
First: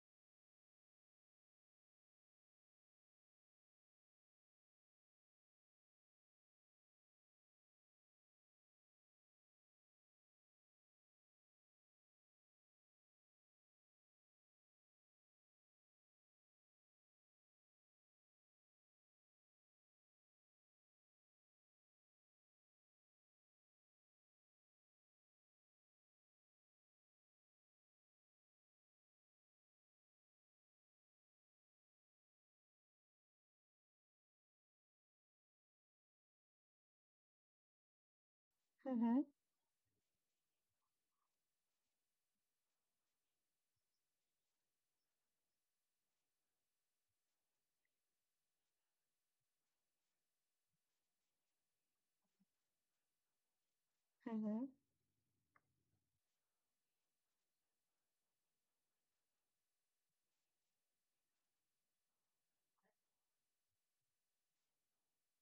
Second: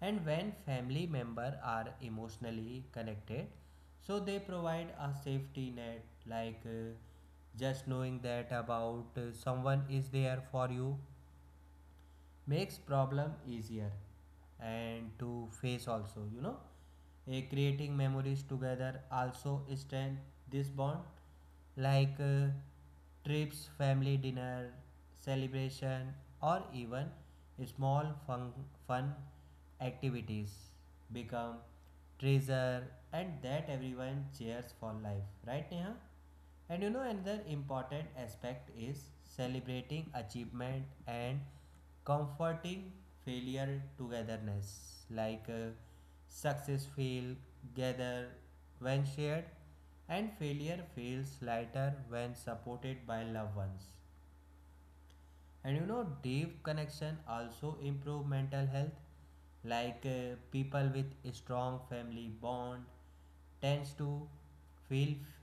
[SPEAKER 1] And when family member are emotionally connected, so they provide a safety net. Like eh, just knowing that about uh, someone is there for you makes problem easier and to face also you know Eh, creating memories together also strengthen this bond, like uh, trips family dinner celebration or even small fun, fun activities become treasure and that everyone cheers for life, right, Neha? And you know, another important aspect is
[SPEAKER 2] Mm-hmm,
[SPEAKER 1] celebrating achievement and comforting failure togetherness. Like uh, success feels gather when shared, and failure feels lighter when supported by loved ones.
[SPEAKER 2] mm-hmm,
[SPEAKER 1] And you know deep connection also improve mental health. Like uh, people with a strong family bond tends to feel f-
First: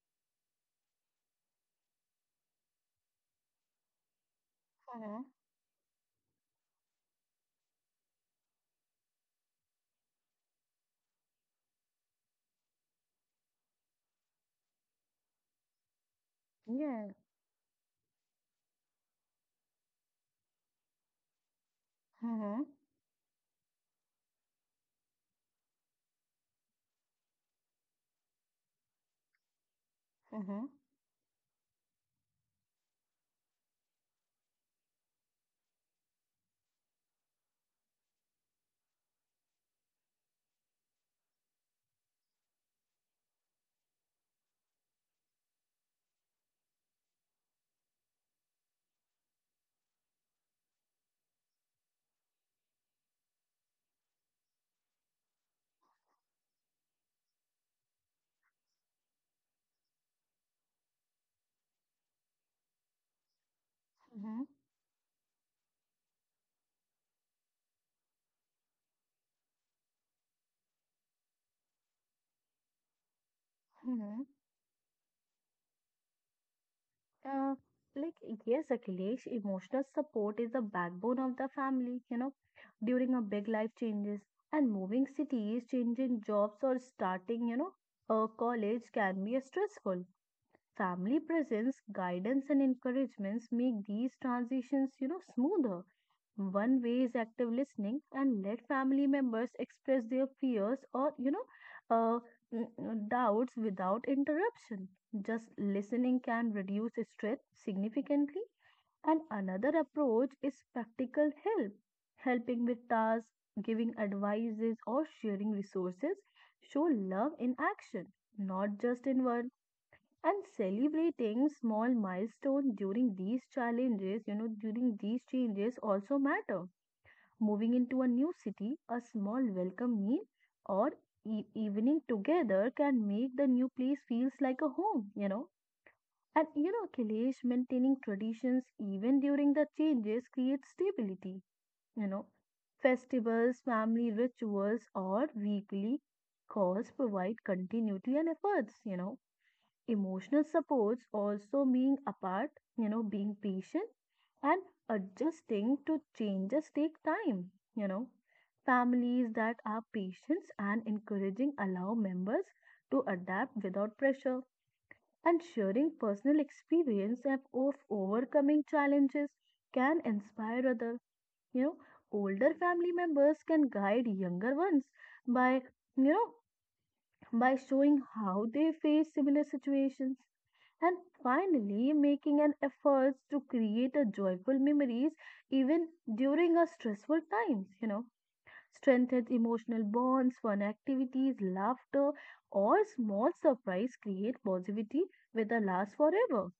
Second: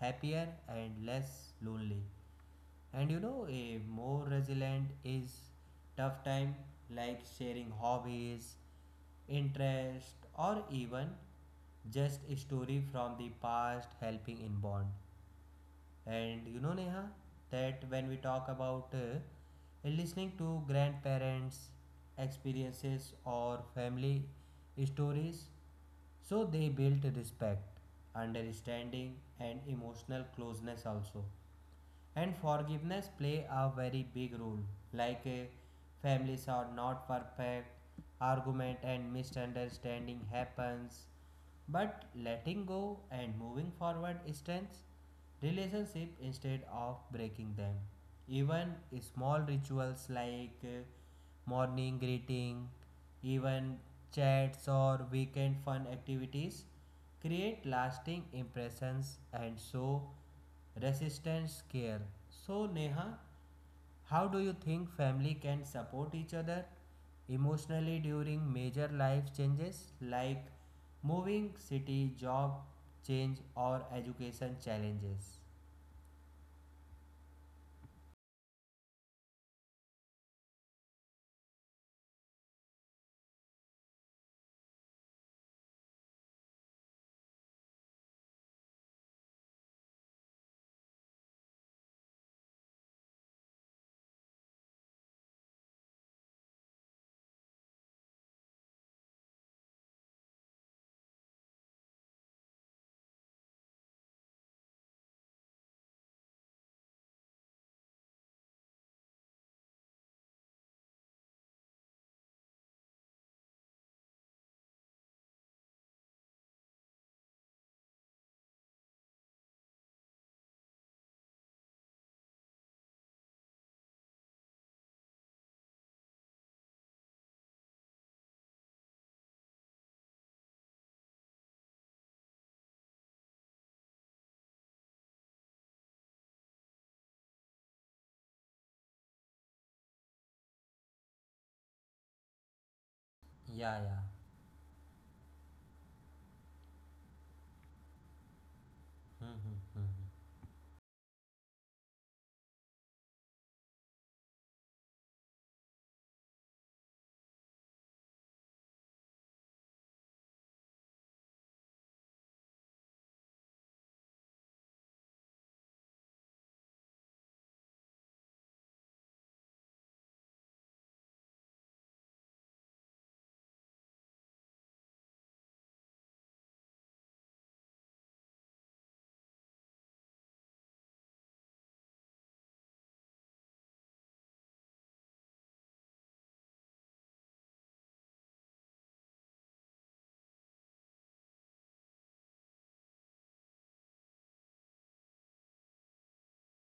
[SPEAKER 1] happier and less lonely. And you know a more resilient
[SPEAKER 2] mm-hmm.
[SPEAKER 1] is tough time, like sharing hobbies interest or even just a story from the past helping in bond. And you know, Neha,
[SPEAKER 2] Yeah.
[SPEAKER 1] that when we talk about uh, listening to grandparents'
[SPEAKER 2] Mm-hmm,
[SPEAKER 1] experiences or family stories, so they built respect, understanding, and emotional
[SPEAKER 2] mm-hmm,
[SPEAKER 1] closeness also. And forgiveness play a very big role. Like uh, families are not perfect. Argument and misunderstanding happens, but letting go and moving forward strengthens relationship instead of breaking them. Even small rituals like uh, morning greeting, even chats or weekend fun activities create lasting impressions and show resistance care. So, Neha, how do
[SPEAKER 2] mm-hmm,
[SPEAKER 1] you think family can support each other emotionally during major life changes like moving city, job change, or
[SPEAKER 2] mm-hmm.
[SPEAKER 1] education challenges?
[SPEAKER 2] Uh, like yes, Akhilesh, emotional support is the backbone of the family. You know, during a big life changes, and moving cities, changing jobs or starting, you know, a college can be a stressful. Family presence, guidance, and encouragements make these transitions, you know, smoother. One way is active listening and let family members express their fears or, you know, uh, n- n- doubts without interruption. Just listening can reduce stress significantly. And another approach is practical help, helping with tasks, giving advices, or sharing resources. Show love in action, not just in word, and celebrating small milestones during these challenges, you know, during these changes also matter. Moving into a new city, a small welcome meal or e- evening together can make the new place feels like a home, you know. And you know Kailash, maintaining traditions even during the changes creates stability, you know, festivals,
[SPEAKER 1] Yeah, yeah.
[SPEAKER 2] family rituals, or weekly calls provide continuity and efforts, you know.
[SPEAKER 1] Hmm, hmm, hmm, hmm.
[SPEAKER 2] Emotional supports also being apart, you know, being patient and adjusting to changes take time, you know. Families that are patient and encouraging allow members to adapt without pressure, and sharing personal experience of, of overcoming challenges can inspire other, you know, older family members can guide younger ones by, you know, by showing how they face similar situations. And finally, making an effort to create a joyful memories even during a stressful times, you know, strengthens emotional bonds. Fun activities, laughter, or small surprise create positivity with a last forever.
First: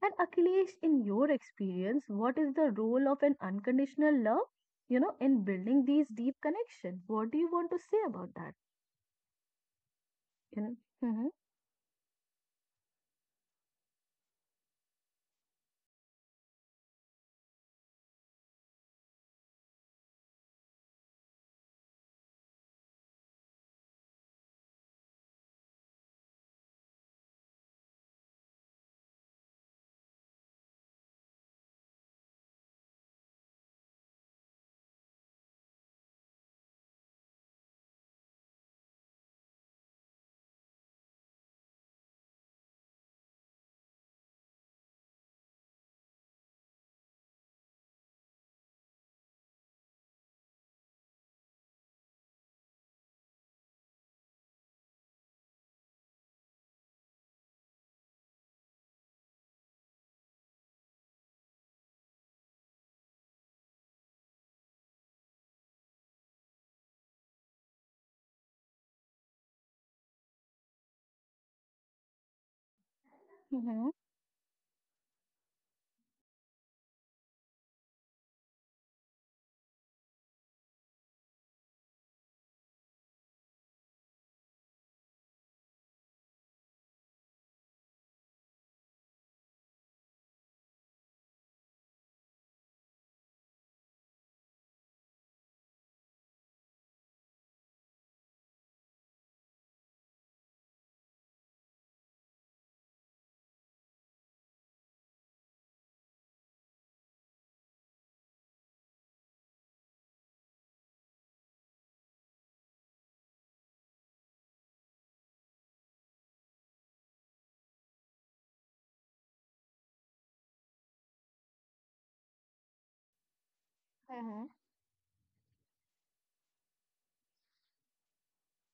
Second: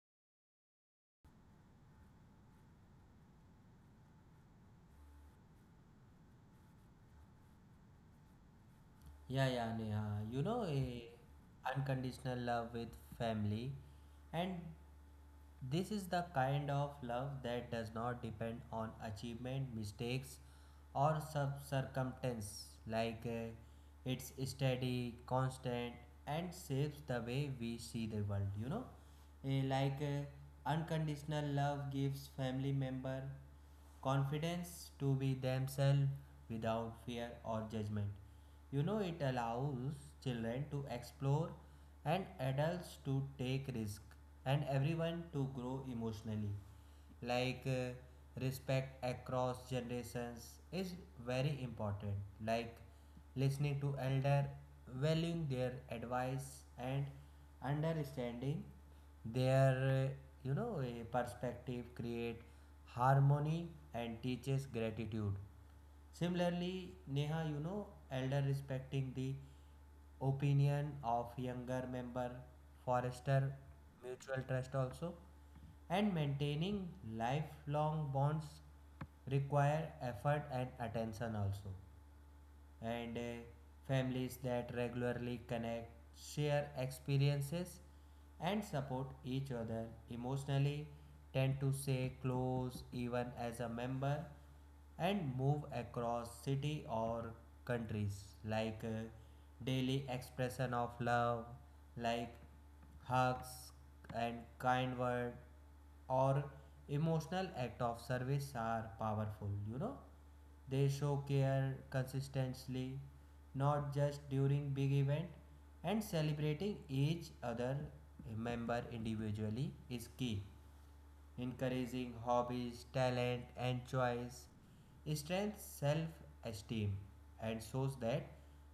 [SPEAKER 2] And Akhilesh, in your experience, what is the role of an unconditional love, you know, in building these deep connections? What do you want to say about that?
[SPEAKER 1] Yeah, yeah, Neha. You
[SPEAKER 2] You
[SPEAKER 1] know,
[SPEAKER 2] know.
[SPEAKER 1] a
[SPEAKER 2] Mm-hmm,
[SPEAKER 1] unconditional love with family and this is the kind of love that does not depend on achievement, mistakes, or sub- circumstance. Like uh, it's steady, constant, and shapes the way we see the world. You know, Eh, like uh, unconditional love gives family member confidence to be themselves without fear or judgment. You know, it allows children to explore and adults to take risk and everyone to grow emotionally. Like uh, respect across generations is very important. Like listening to elder, valuing their advice and understanding their uh, you know uh, perspective create harmony and teaches gratitude. Similarly, Neha, you know, elder respecting the opinion of younger member, forester
[SPEAKER 2] mm-hmm,
[SPEAKER 1] mutual trust also, and maintaining lifelong bonds require effort and attention also. And uh, families that regularly connect, share experiences, and support each other emotionally tend to stay close even as a member and move across city or countries. Like uh, daily expression of love like hugs and kind word or emotional act of service are powerful you know They show care consistently, not just during big event. And celebrating each other member individually is key, encouraging hobbies, talent, and choice,
[SPEAKER 2] mm-hmm.
[SPEAKER 1] strengthens self esteem, and shows that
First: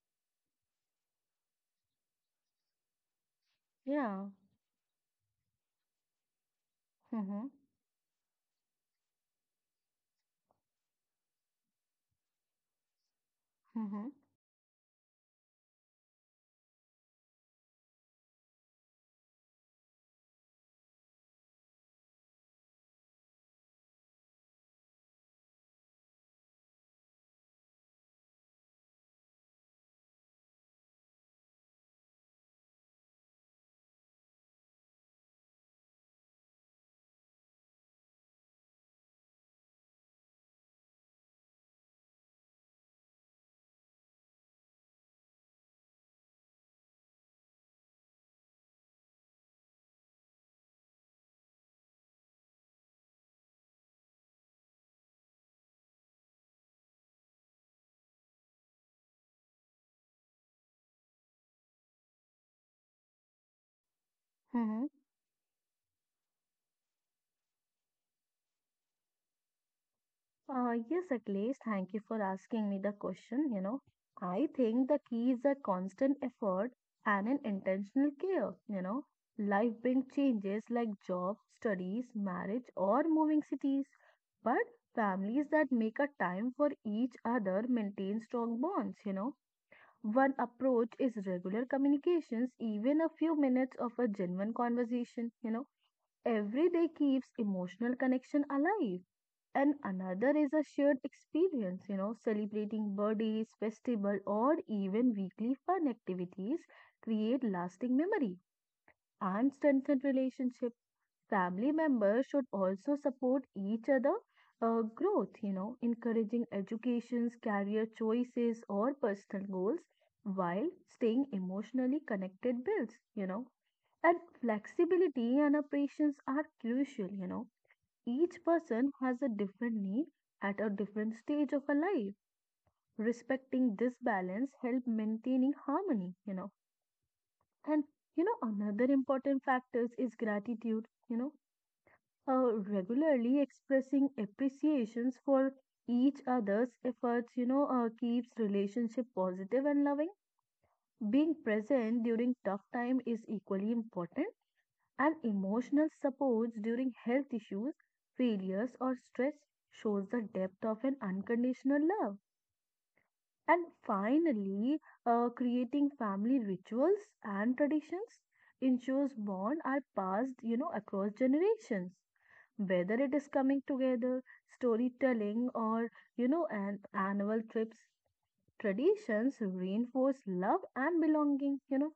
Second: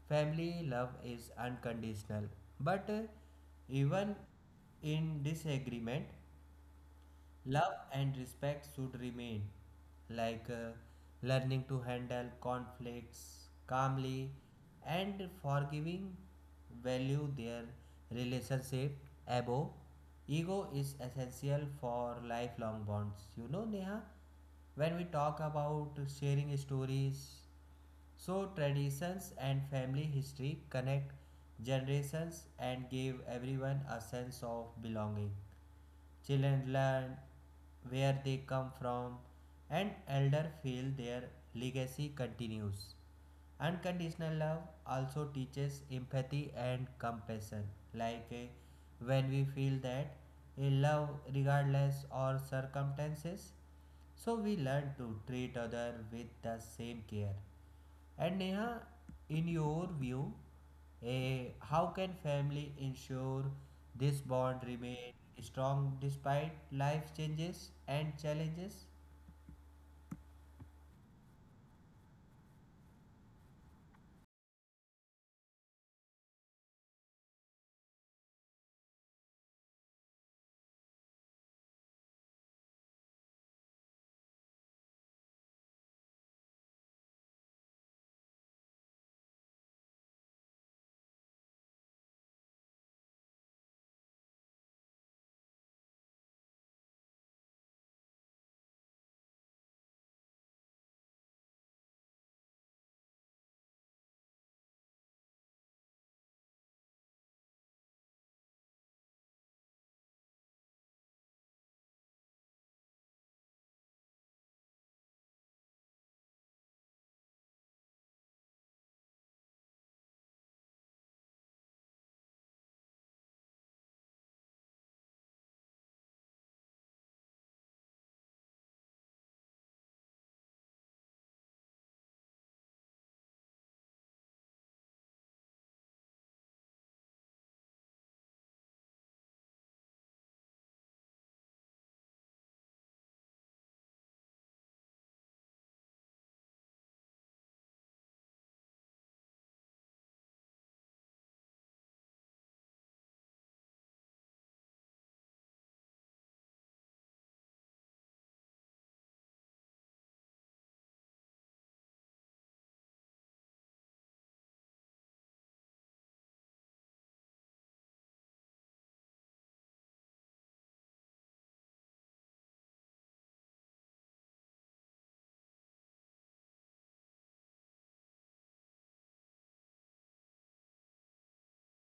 [SPEAKER 1] family love is unconditional. But uh, even
[SPEAKER 2] Yeah,
[SPEAKER 1] in disagreement,
[SPEAKER 2] mm-hmm,
[SPEAKER 1] love and respect should remain. Like uh, learning to handle conflicts
[SPEAKER 2] mm-hmm,
[SPEAKER 1] calmly and forgiving value their relationship above ego is essential for lifelong bonds you know neha When we talk about sharing stories, so traditions and family history connect generations and give everyone a sense of belonging. Children learn where they come from, and elders feel their legacy continues. Unconditional love also teaches empathy and compassion. Like eh, when we feel that a love regardless or circumstances, so we learn to treat other with the same care. And Neha, in your view, eh, how can family ensure this bond
[SPEAKER 2] mm-hmm.
[SPEAKER 1] remain strong despite life changes and challenges?
[SPEAKER 2] Uh, yes, Akhilesh, thank you for asking me the question. You know, I think the key is a constant effort and an intentional care. You know, life brings changes like job, studies, marriage, or moving cities. But families that make a time for each other maintain strong bonds. You know, one approach is regular communications, even a few minutes of a genuine conversation, you know, every day keeps emotional connection alive. And another is a shared experience, you know, celebrating birthdays, festival, or even weekly fun activities create lasting memory and strengthen relationship. Family members should also support each other uh, growth, you know, encouraging educations, career choices, or personal goals while staying emotionally connected builds, you know. And flexibility and a patience are crucial, you know. Each person has a different need at a different stage of a life. Respecting this balance help maintaining harmony, you know. And you know, another important factor is gratitude, you know. Uh, regularly expressing appreciations for each other's efforts, you know, uh, keeps relationship positive and loving. Being present during tough time is equally important, and emotional supports during health issues, failures, or stress shows the depth of an unconditional love. And finally, uh, creating family rituals and traditions ensures bond are passed, you know, across generations. Whether it is coming together, storytelling, or, you know, an annual trips, traditions reinforce love and belonging. You know,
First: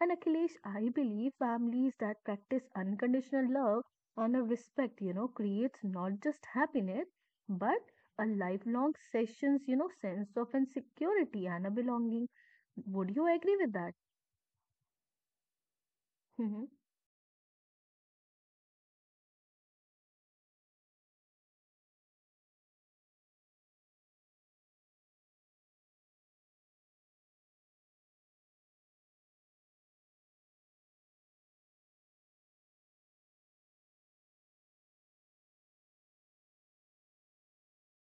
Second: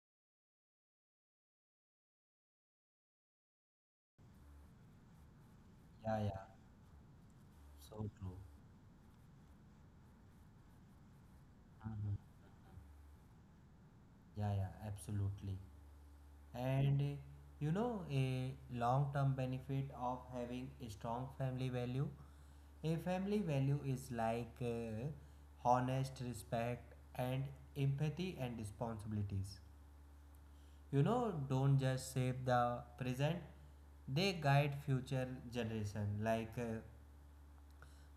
[SPEAKER 2] and Akhilesh, I believe families that practice unconditional love and a respect, you know, creates not
[SPEAKER 1] Yeah, yeah,
[SPEAKER 2] just happiness, but
[SPEAKER 1] so
[SPEAKER 2] a
[SPEAKER 1] true.
[SPEAKER 2] lifelong sessions, you know, sense of insecurity and a
[SPEAKER 1] Mhm.
[SPEAKER 2] belonging. Would you agree with that?
[SPEAKER 1] Yeah, yeah, absolutely.
[SPEAKER 2] Mm-hmm.
[SPEAKER 1] And eh, you know, a long-term benefit of having a strong family value. A family value is like eh, honest respect and empathy and responsibilities. You know, don't just shape the present, they guide future generation. Like uh,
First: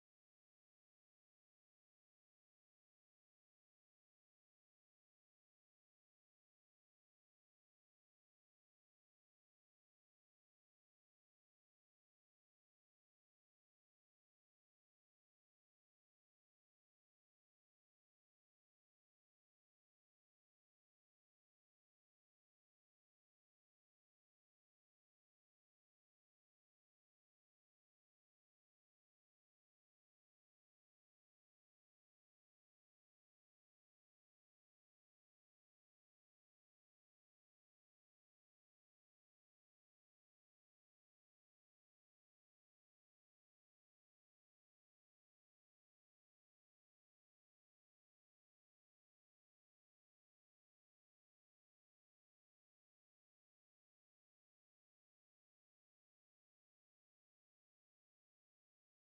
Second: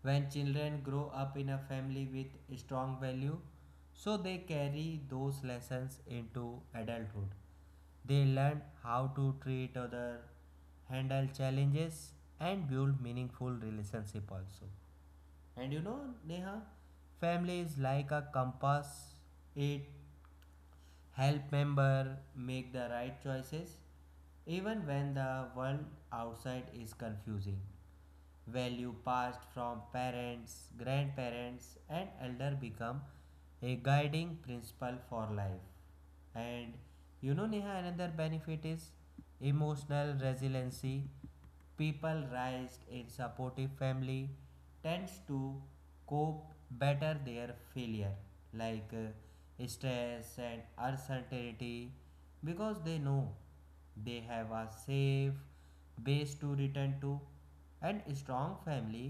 [SPEAKER 1] when children grow up in a family with strong value, so they carry those lessons into adulthood. They learn how to treat other, handle challenges, and build meaningful relationship also. And you know, Neha, family is like a compass. It help member make the right choices even when the world outside is confusing. Value passed from parents, grandparents, and elder become a guiding principle for life. And you know, Neha, another benefit is emotional resiliency. People raised in supportive family tends to cope better their failure, like uh, stress and uncertainty, because they know they have a safe base to return to. And strong family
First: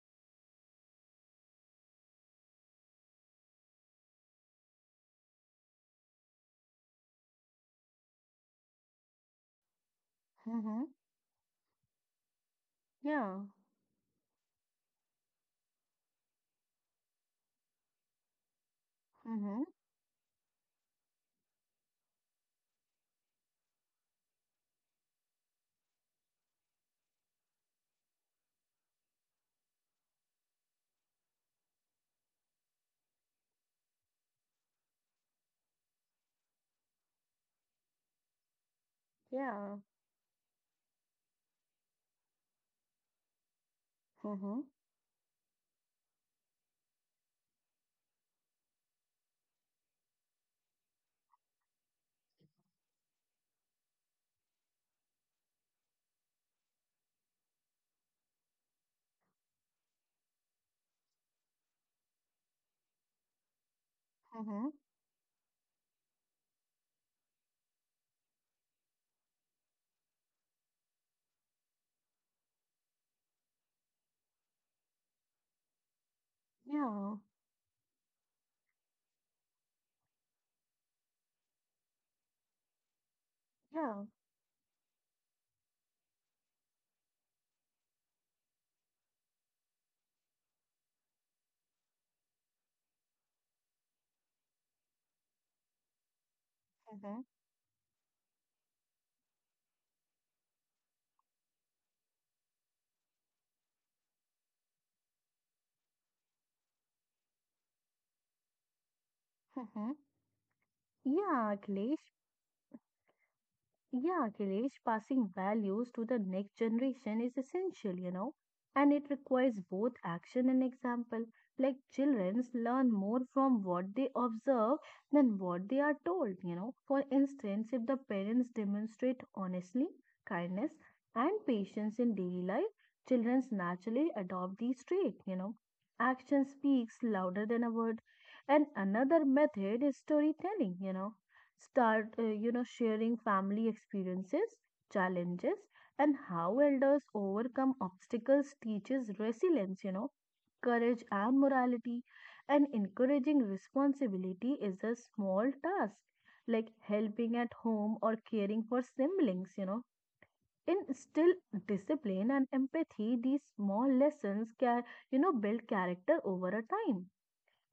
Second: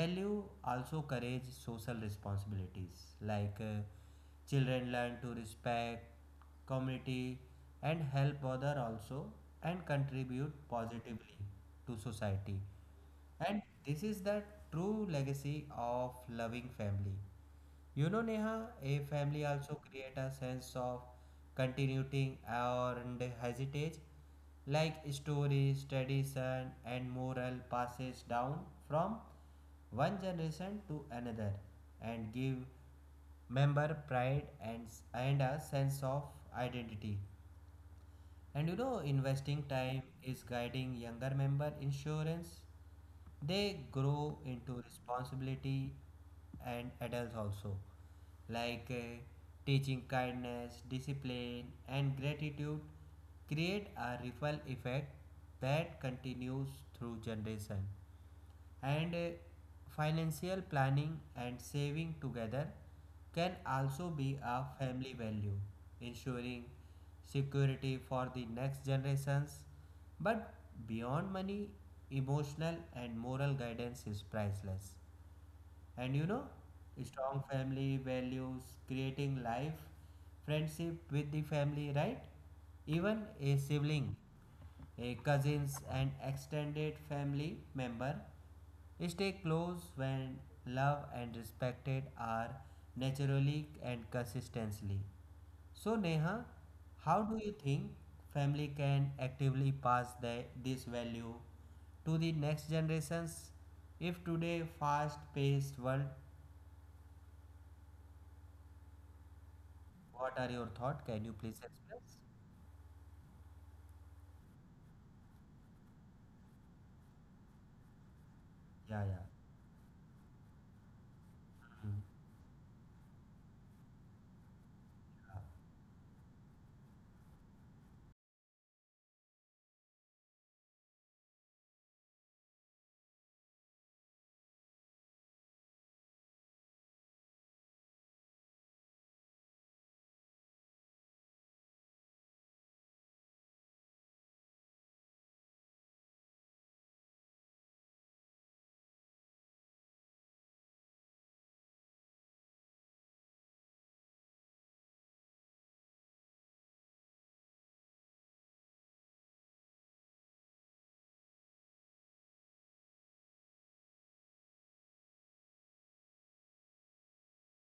[SPEAKER 1] value also courage social responsibilities. Like uh, children learn to respect community and help other also and contribute
[SPEAKER 2] Mm-hmm.
[SPEAKER 1] positively to society.
[SPEAKER 2] Yeah.
[SPEAKER 1] And this is the true legacy of loving family you know, Neha, a family
[SPEAKER 2] Mm-hmm.
[SPEAKER 1] also create a sense of continuity and heritage, like stories, tradition, and moral passes down from one generation to another, and give member pride and and a sense of identity. And you know, investing
[SPEAKER 2] Yeah.
[SPEAKER 1] time is guiding younger member insurance. They grow
[SPEAKER 2] Mm-hmm.
[SPEAKER 1] into responsibility and adults also, like uh, teaching kindness, discipline, and gratitude create a ripple effect that continues through generation. And uh, financial planning and saving together can also be a
[SPEAKER 2] Mm-hmm.
[SPEAKER 1] family value, ensuring security for the next generations. But beyond money, emotional and moral guidance is priceless. and you know,
[SPEAKER 2] Yeah.
[SPEAKER 1] strong family values, creating life, friendship with the family, right? Even a
[SPEAKER 2] Yeah.
[SPEAKER 1] sibling, a cousins and extended family member stay close when love and respected are naturally and consistently. So Neha, how
[SPEAKER 2] Mm-hmm.
[SPEAKER 1] do you think family can actively pass the, this value to the next generations if today fast paced world?
[SPEAKER 2] Mm-hmm.
[SPEAKER 1] What are your thoughts? Can you please
[SPEAKER 2] Yeah,
[SPEAKER 1] express?
[SPEAKER 2] Akhilesh. Yeah, Akhilesh, passing values to the next generation is essential, you know,
[SPEAKER 1] Yeah,
[SPEAKER 2] and
[SPEAKER 1] yeah,
[SPEAKER 2] it requires both action and example. Like children learn more from what they observe than what they are told, you know. For instance, if the parents demonstrate honesty, kindness, and patience in daily life, children naturally adopt these traits, you know. Action speaks louder than a word. And another method is storytelling, you know. Start, uh, you know, sharing family experiences, challenges, and how elders overcome obstacles teaches resilience, you know, courage and morality. And encouraging responsibility is a small task, like helping at home or caring for siblings, you know. Instill discipline and empathy, these small lessons can, you know, build character over a time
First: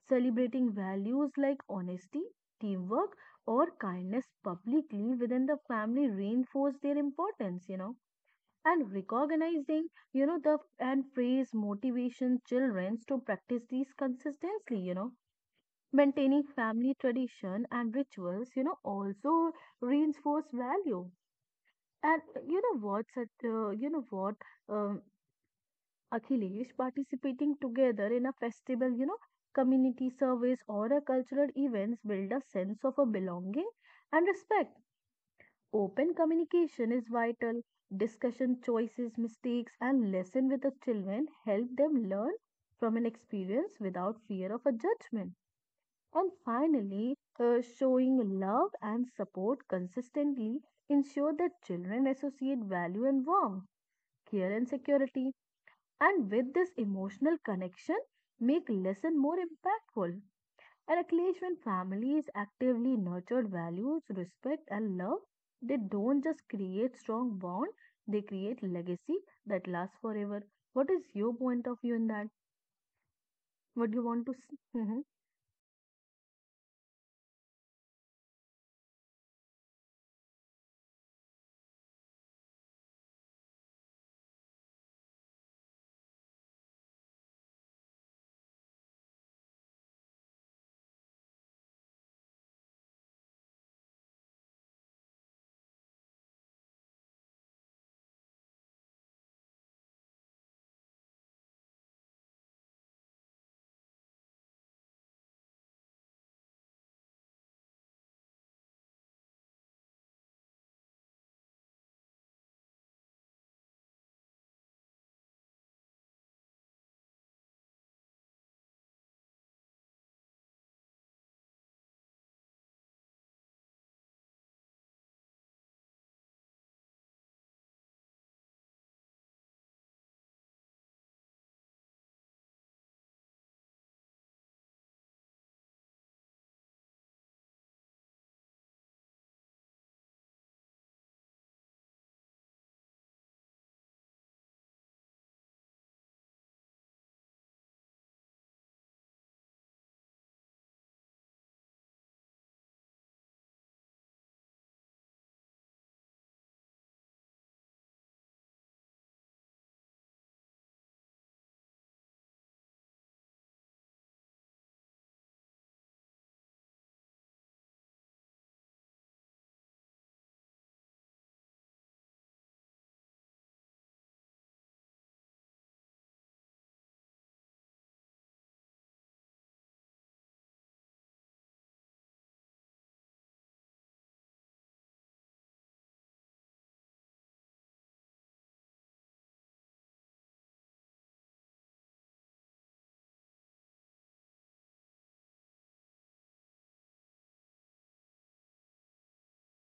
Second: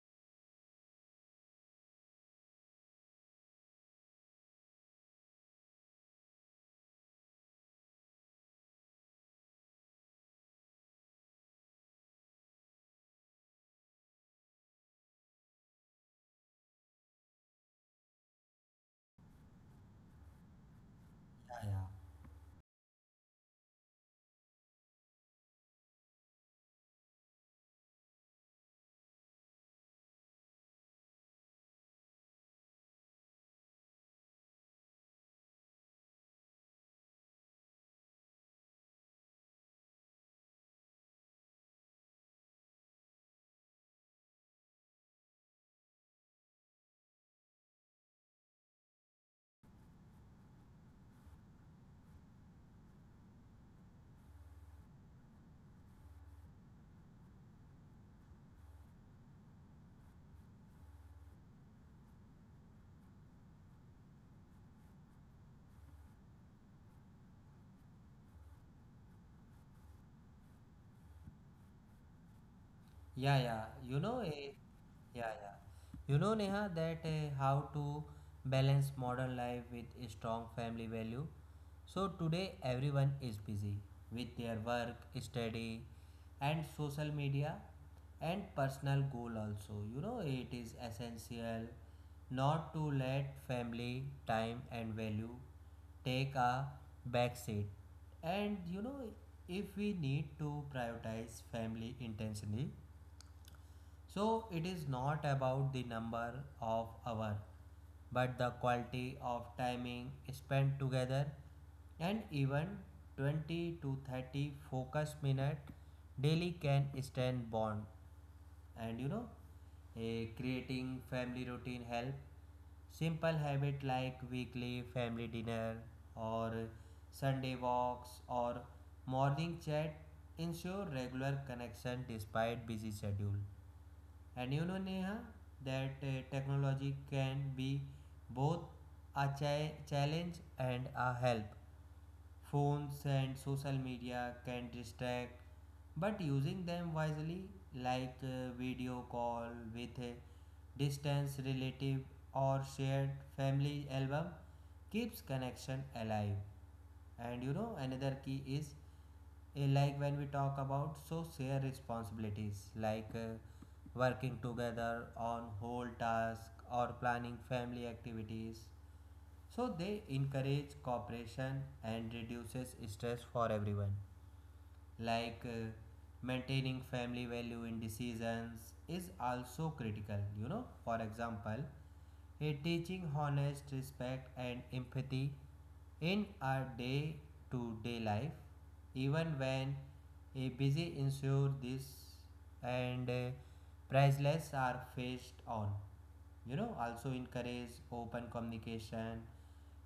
[SPEAKER 2] celebrating values like honesty, teamwork, or kindness publicly within the family reinforce their importance, you know, and recognizing, you know, the and praise motivation children to practice these consistently, you know. Maintaining family tradition and rituals, you know, also reinforce value.
[SPEAKER 1] yeah, yeah.
[SPEAKER 2] And uh, you know what, such, uh, you know what, um, Akhilesh participating together in a festival, you know, community service or a cultural events build a sense of a belonging and respect. Open communication is vital. Discussion choices, mistakes, and lesson with the children help them learn from an experience without fear of a judgment. And finally, uh, showing love and support consistently ensure that children associate value and warmth, care and security and with this emotional connection make lesson more impactful and at least when families actively nurture values respect and love, they don't just create strong bond, they create legacy that lasts forever. What is your point of view in that?
[SPEAKER 1] Yeah, yeah. You
[SPEAKER 2] What do you
[SPEAKER 1] know,
[SPEAKER 2] want to
[SPEAKER 1] eh,
[SPEAKER 2] s Mhm,
[SPEAKER 1] yeah, yeah. You know, Neha, that eh, how to balance modern life with a strong family value. So today, everyone is busy with their work, study, and social media, and personal goal also. You know, it is essential not to let family time and value take a back seat. And you know, if we need to prioritize family intentionally, so it is not about the number of hours, but the quality of timing spent together, and even twenty to thirty focus minute daily can stand bond. And you know a creating family routine help simple habit like weekly family dinner or Sunday walks or morning chat ensure regular connection despite busy schedule. And you know, Neha, that uh, technology can be both a chi- challenge and a help. Phones and social media can distract, but using them wisely, like uh, video call with a distance relative or shared family album, keeps connection alive. And you know, another key is, Eh, like when we talk about, so share responsibilities like uh, working together on whole task or planning family activities, so they encourage cooperation and reduces stress for everyone. Like uh, maintaining family value in decisions is also critical you know For example, a teaching honest respect and empathy in our day to day life, even when a busy ensure this. And uh, priceless are faced on. You know, also encourage open communication,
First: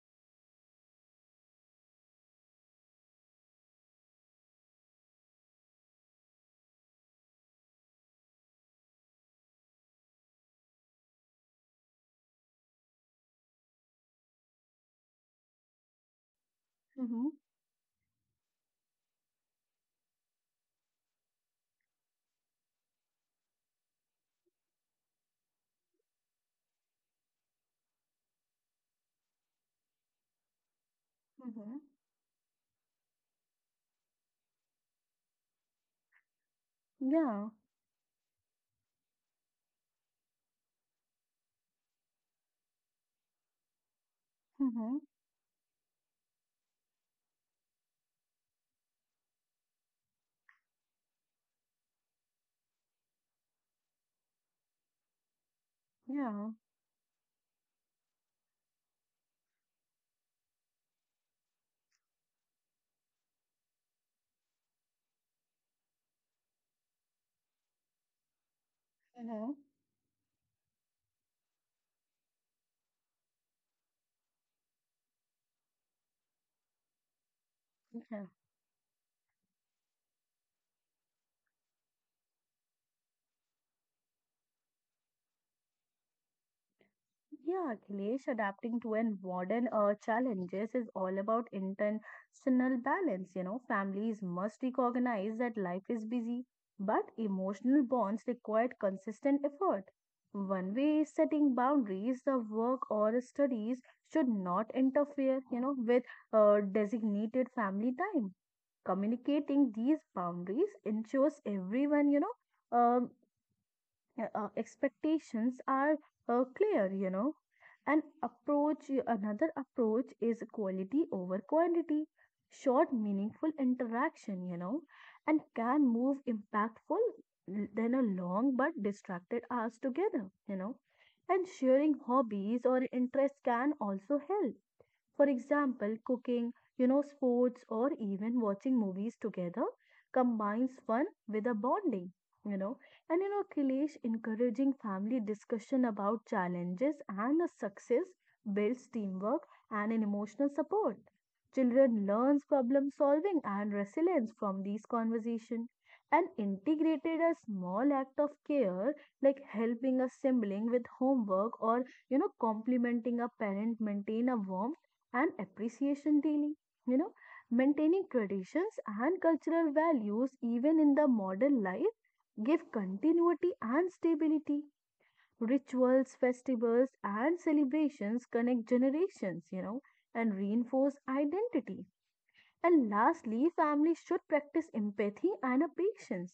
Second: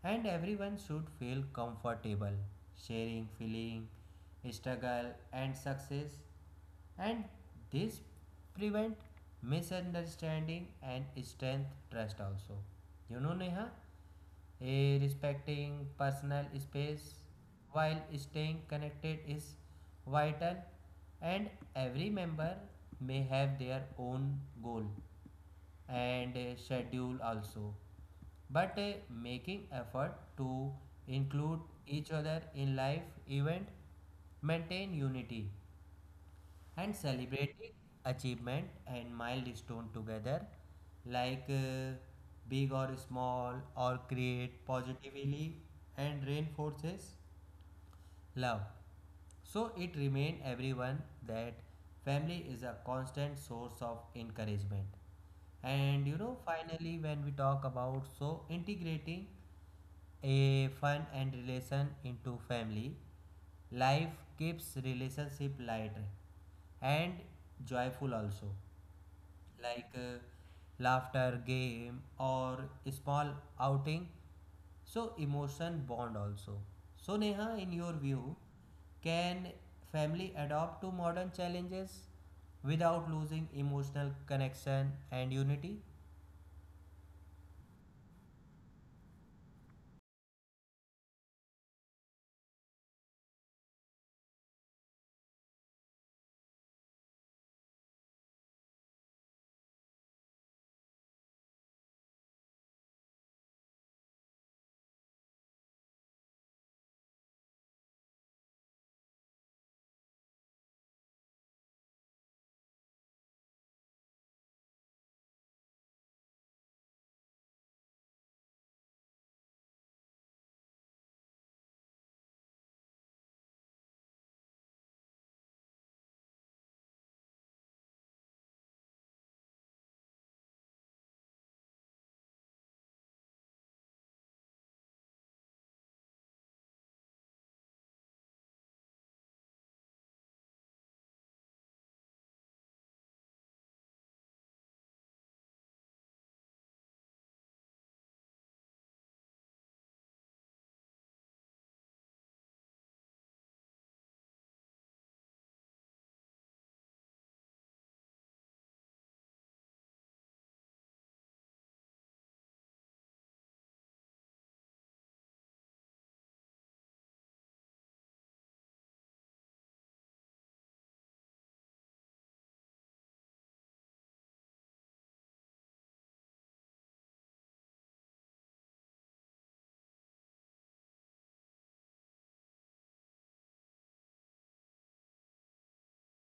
[SPEAKER 1] and everyone should feel comfortable sharing feeling, struggle and success, and this prevent misunderstanding and strength trust also, you know, Neha. Eh, respecting personal space
[SPEAKER 2] Mm-hmm.
[SPEAKER 1] while staying connected is vital, and every member may have their own goal and eh, schedule also, but eh, making effort to include
[SPEAKER 2] Mm-hmm.
[SPEAKER 1] each other in life event maintain unity, and
[SPEAKER 2] Yeah.
[SPEAKER 1] celebrating achievement and milestone together, like uh, big or small or create
[SPEAKER 2] Mm-hmm.
[SPEAKER 1] positively and reinforces love, so it remain everyone that family is a constant source of encouragement. And you know,
[SPEAKER 2] Yeah.
[SPEAKER 1] finally, when we talk about so integrating a fun and relation into family. Life keeps relationship light and joyful also,
[SPEAKER 2] Mm-hmm.
[SPEAKER 1] like uh, laughter, game, or small outing. So emotion bond also. So Neha, in your
[SPEAKER 2] Yeah.
[SPEAKER 1] view, can family adapt to modern challenges without losing emotional connection and unity?
[SPEAKER 2] Yeah, Akhilesh, adapting to and modern uh, challenges is all about intentional balance. You know, families must recognize that life is busy, but emotional bonds require consistent effort. One way is setting boundaries, the work or studies should not interfere, you know, with uh, designated family time. Communicating these boundaries ensures everyone, you know, um yeah, uh, expectations are uh, clear, you know. An approach, another approach is quality over quantity, short, meaningful interaction, you know, and can move impactful than a long but distracted hours together, you know. And sharing hobbies or interests can also help, for example, cooking, you know, sports, or even watching movies together combines fun with a bonding, you know. And you know, Kilesh, encouraging family discussion about challenges and the success builds teamwork and an emotional support. Children learns problem solving and resilience from these conversations. And integrated a small act of care, like helping a sibling with homework or, you know, complimenting a parent maintain a warm and appreciation daily. You know, maintaining traditions and cultural values even in the modern life give continuity and stability. Rituals, festivals, and celebrations connect generations, you know, and reinforce identity. And lastly, families should practice empathy and a patience.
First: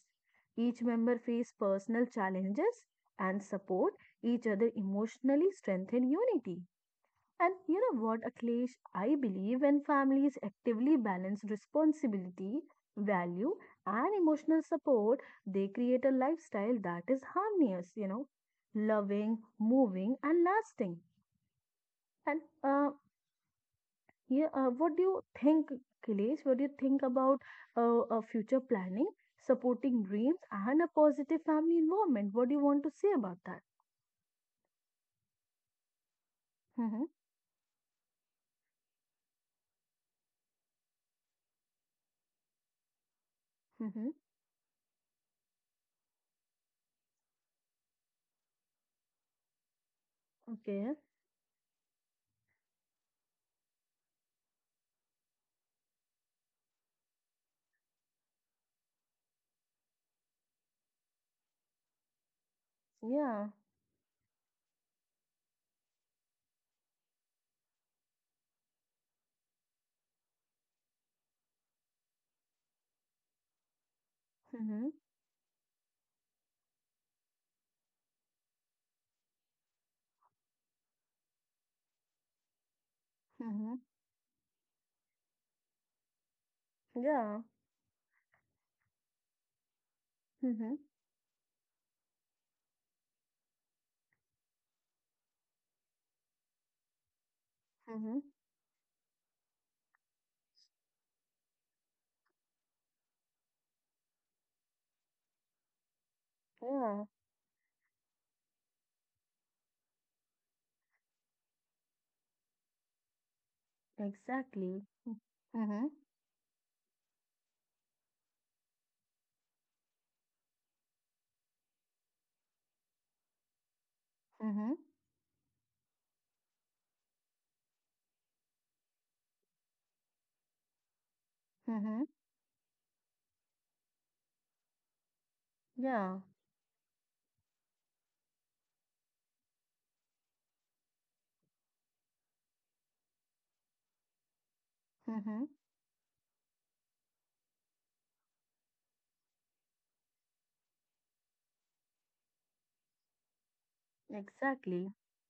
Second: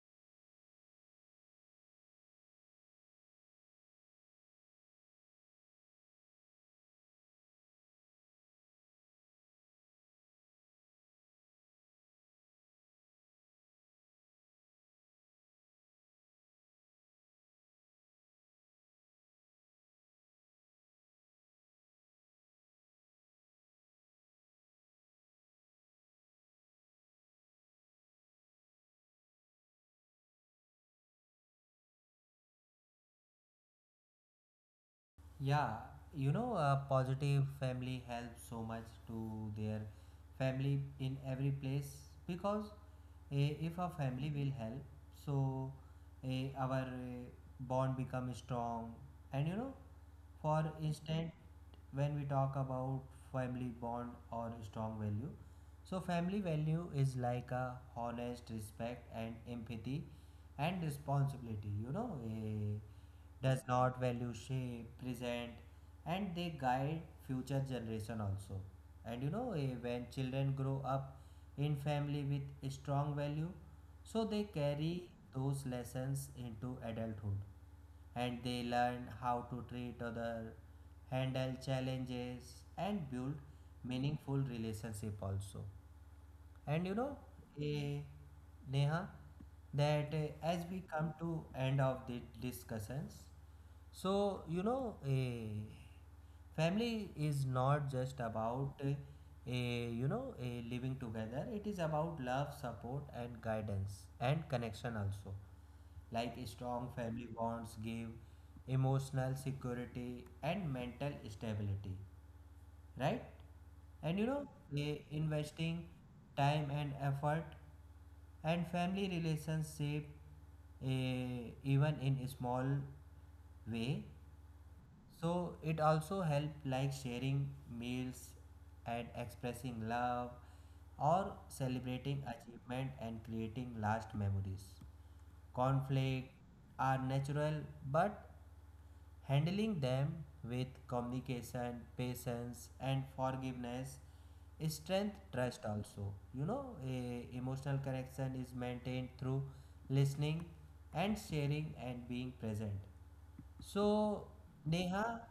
[SPEAKER 2] Each member face personal challenges and support each other emotionally strengthen unity. And you know what, Akhilesh? I believe when families actively balance responsibility, value, and emotional support, they create a lifestyle that is harmonious, you know, loving, moving, and lasting. And uh, yeah, uh, what do you think, Akhilesh? What do you think about uh, uh, future planning, supporting dreams, and a positive family environment? What do you want to say about that?
[SPEAKER 1] Yeah, you know, a
[SPEAKER 2] Mm-hmm.
[SPEAKER 1] positive family helps so much to their family in every place, because eh, if a
[SPEAKER 2] Mm-hmm.
[SPEAKER 1] family will help, so eh, our eh, bond become strong. And you know, for
[SPEAKER 2] Okay.
[SPEAKER 1] instance, when we talk about family bond or strong value, so family value is like a honest respect and empathy and responsibility, you know. Eh,
[SPEAKER 2] Yeah.
[SPEAKER 1] does not value shape present, and they guide future generation also. And you know, eh, when children grow up in family with a strong value, so they
[SPEAKER 2] Mm-hmm.
[SPEAKER 1] carry those lessons into adulthood, and they learn how to treat other, handle challenges and build
[SPEAKER 2] Mm-hmm.
[SPEAKER 1] meaningful relationship also. And you know,
[SPEAKER 2] Yeah.
[SPEAKER 1] eh, Neha, that eh, as
[SPEAKER 2] Mm-hmm.
[SPEAKER 1] we come to end of the discussions, so you know, eh, family is not
[SPEAKER 2] Mm-hmm.
[SPEAKER 1] just about eh, eh, you know eh, living together. It is about love, support, and guidance and connection also, like strong
[SPEAKER 2] Yeah,
[SPEAKER 1] family bonds give emotional security and mental stability, right? And you know,
[SPEAKER 2] exactly.
[SPEAKER 1] i- investing
[SPEAKER 2] Mm-hmm.
[SPEAKER 1] time and effort and family relationship, eh, even in small way,
[SPEAKER 2] Mm-hmm.
[SPEAKER 1] so it also help, like sharing meals and expressing love or
[SPEAKER 2] Mm-hmm.
[SPEAKER 1] celebrating achievement and creating last memories.
[SPEAKER 2] Yeah.
[SPEAKER 1] Conflict are natural, but handling them with communication, patience and forgiveness strength
[SPEAKER 2] Mm-hmm.
[SPEAKER 1] trust also. You know, a emotional connection is maintained through listening and sharing and being present. So,
[SPEAKER 2] Exactly.
[SPEAKER 1] Neha,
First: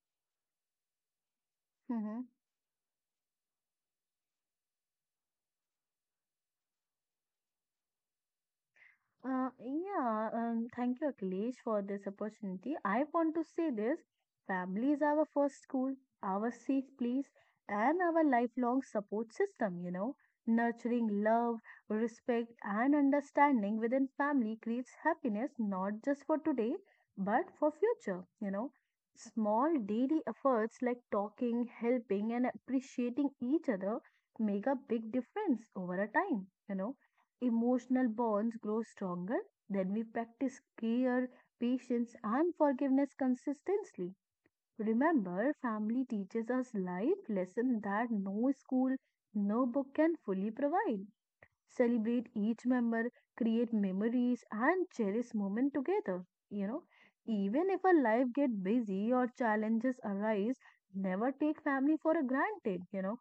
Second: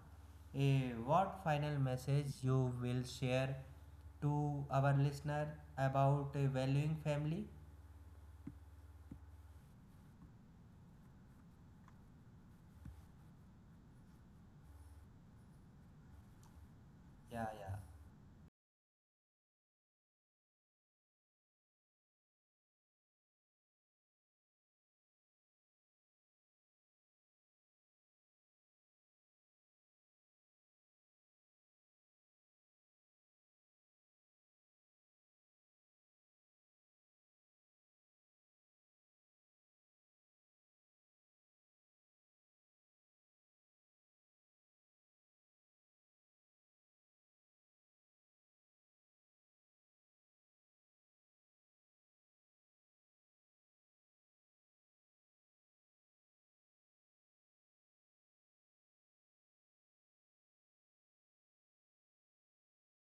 [SPEAKER 1] eh, what final
[SPEAKER 2] Mm-hmm.
[SPEAKER 1] message you will share to our listener about eh, valuing family?
[SPEAKER 2] Uh, yeah, um, Thank you, Akhilesh, for this opportunity. I want to say this: family is our first school, our safe place,
[SPEAKER 1] Yeah, yeah.
[SPEAKER 2] and our lifelong support system. You know, nurturing love, respect, and understanding within family creates happiness not just for today but for future. You know, small daily efforts like talking, helping, and appreciating each other make a big difference over a time. You know, emotional bonds grow stronger when we practice care, patience, and forgiveness consistently. Remember, family teaches us life lessons that no school, no book can fully provide. Celebrate each member, create memories, and cherish moment together. You know, even if our life get busy or challenges arise, never take family for a granted. You know,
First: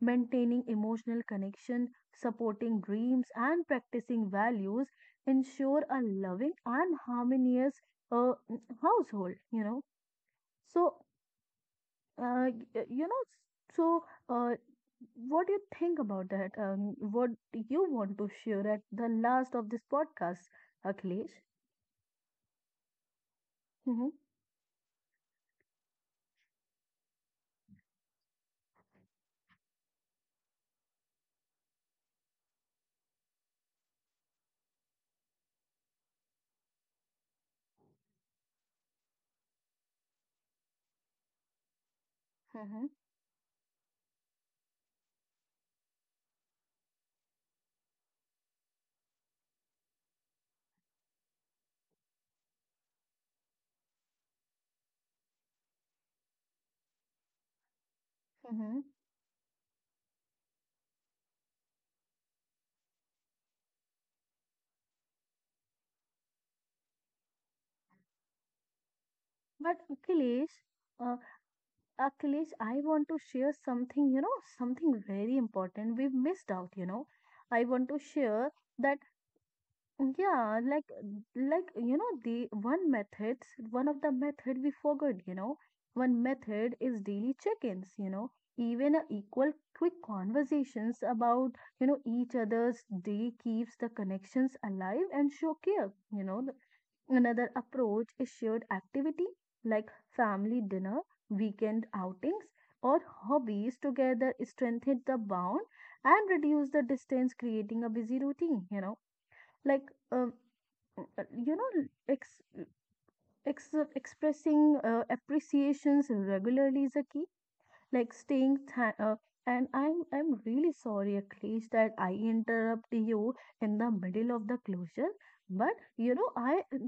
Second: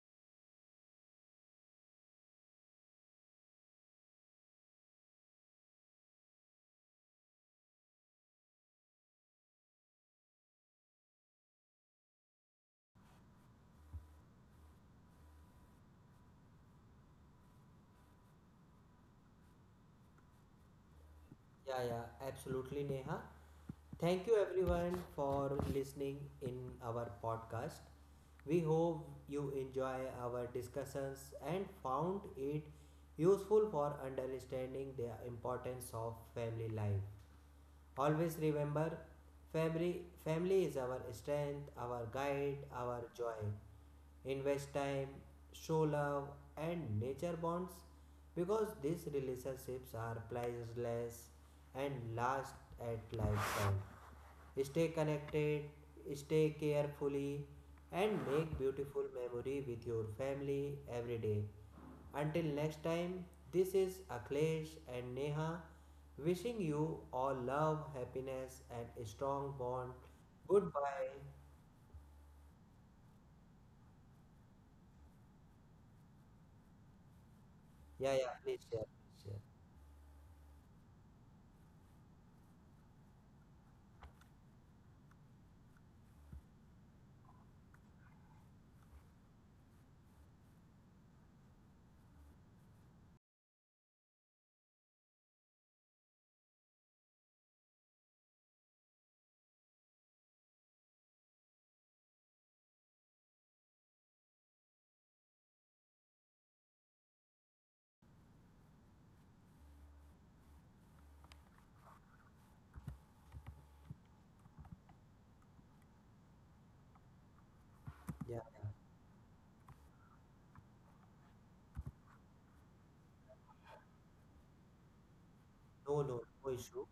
[SPEAKER 2] maintaining emotional connection, supporting dreams, and practicing values ensure a loving and harmonious, uh, household, you know. So, uh, y- you know, so uh, what do you think about that? Um, what do you want to share at the last of this podcast, Akhilesh?
[SPEAKER 1] Yeah, yeah, absolutely, Neha.
[SPEAKER 2] Mm-hmm.
[SPEAKER 1] Thank you everyone for listening in our podcast. We hope you enjoy our discussions and found it useful for understanding the importance of family life. Always remember, family, family is our strength, our guide,
[SPEAKER 2] Mm-hmm.
[SPEAKER 1] our joy. Invest time, show love, and nature bonds, because these relationships are priceless and last at lifetime. Stay connected, stay carefully, and make
[SPEAKER 2] Mm-hmm.
[SPEAKER 1] beautiful memory with your family every day. Until next time, this is Akhilesh and Neha wishing you all love, happiness, and strong bond.
[SPEAKER 2] But Akhilesh,
[SPEAKER 1] Goodbye.
[SPEAKER 2] uh, Uh, Akhilesh, I want to share something, you know, something very important we've missed out, you know. I
[SPEAKER 1] Yeah,
[SPEAKER 2] want to
[SPEAKER 1] yeah, please
[SPEAKER 2] share
[SPEAKER 1] share.
[SPEAKER 2] that,
[SPEAKER 1] Share.
[SPEAKER 2] Yeah, like, like, you know, the one methods, one of the method we forgot, you know, one method is daily check-ins, you know, even a equal quick conversations about, you know, each other's day keeps the connections alive and show care, you know. Another approach is shared activity like family dinner, weekend outings, or hobbies together strengthen the bond and reduce the distance creating a busy routine, you know. Like uh, uh, you know, ex, ex, expressing uh, appreciations regularly is a key, like
[SPEAKER 1] Yeah,
[SPEAKER 2] staying th- uh, and i'm i'm really sorry, Akhilesh, that I interrupt you in the middle of the closure, but
[SPEAKER 1] no,
[SPEAKER 2] you
[SPEAKER 1] no,
[SPEAKER 2] know,
[SPEAKER 1] no
[SPEAKER 2] I
[SPEAKER 1] issue.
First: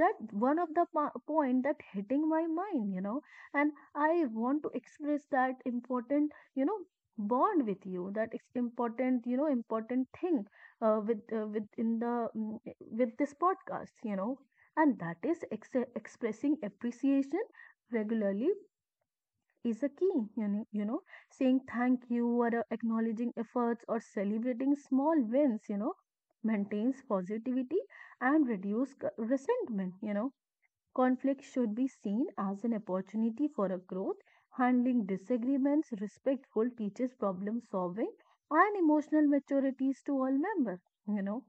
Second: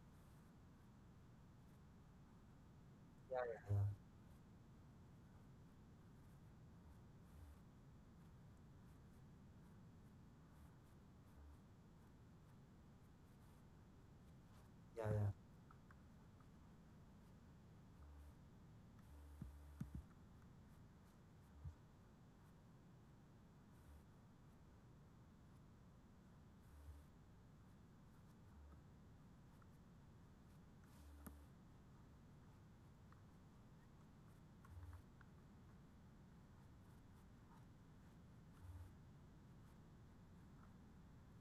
[SPEAKER 2] that one of the po- point that hitting my mind, you know,
[SPEAKER 1] Yeah,
[SPEAKER 2] and
[SPEAKER 1] yeah,
[SPEAKER 2] I want to express that important, you know, bond with you, that it's important, you know, important thing, uh, with uh, with in the mm, with this podcast, you know, and
[SPEAKER 1] yeah, yeah,
[SPEAKER 2] that
[SPEAKER 1] yeah,
[SPEAKER 2] is ex- expressing appreciation regularly is a key, you know, you know, saying thank you or uh, acknowledging efforts or celebrating small wins, you know, maintains positivity and reduce c- resentment, you know. Conflict should be seen as an opportunity for a growth. Handling disagreements respectful teaches problem solving and emotional maturities to all members, you know.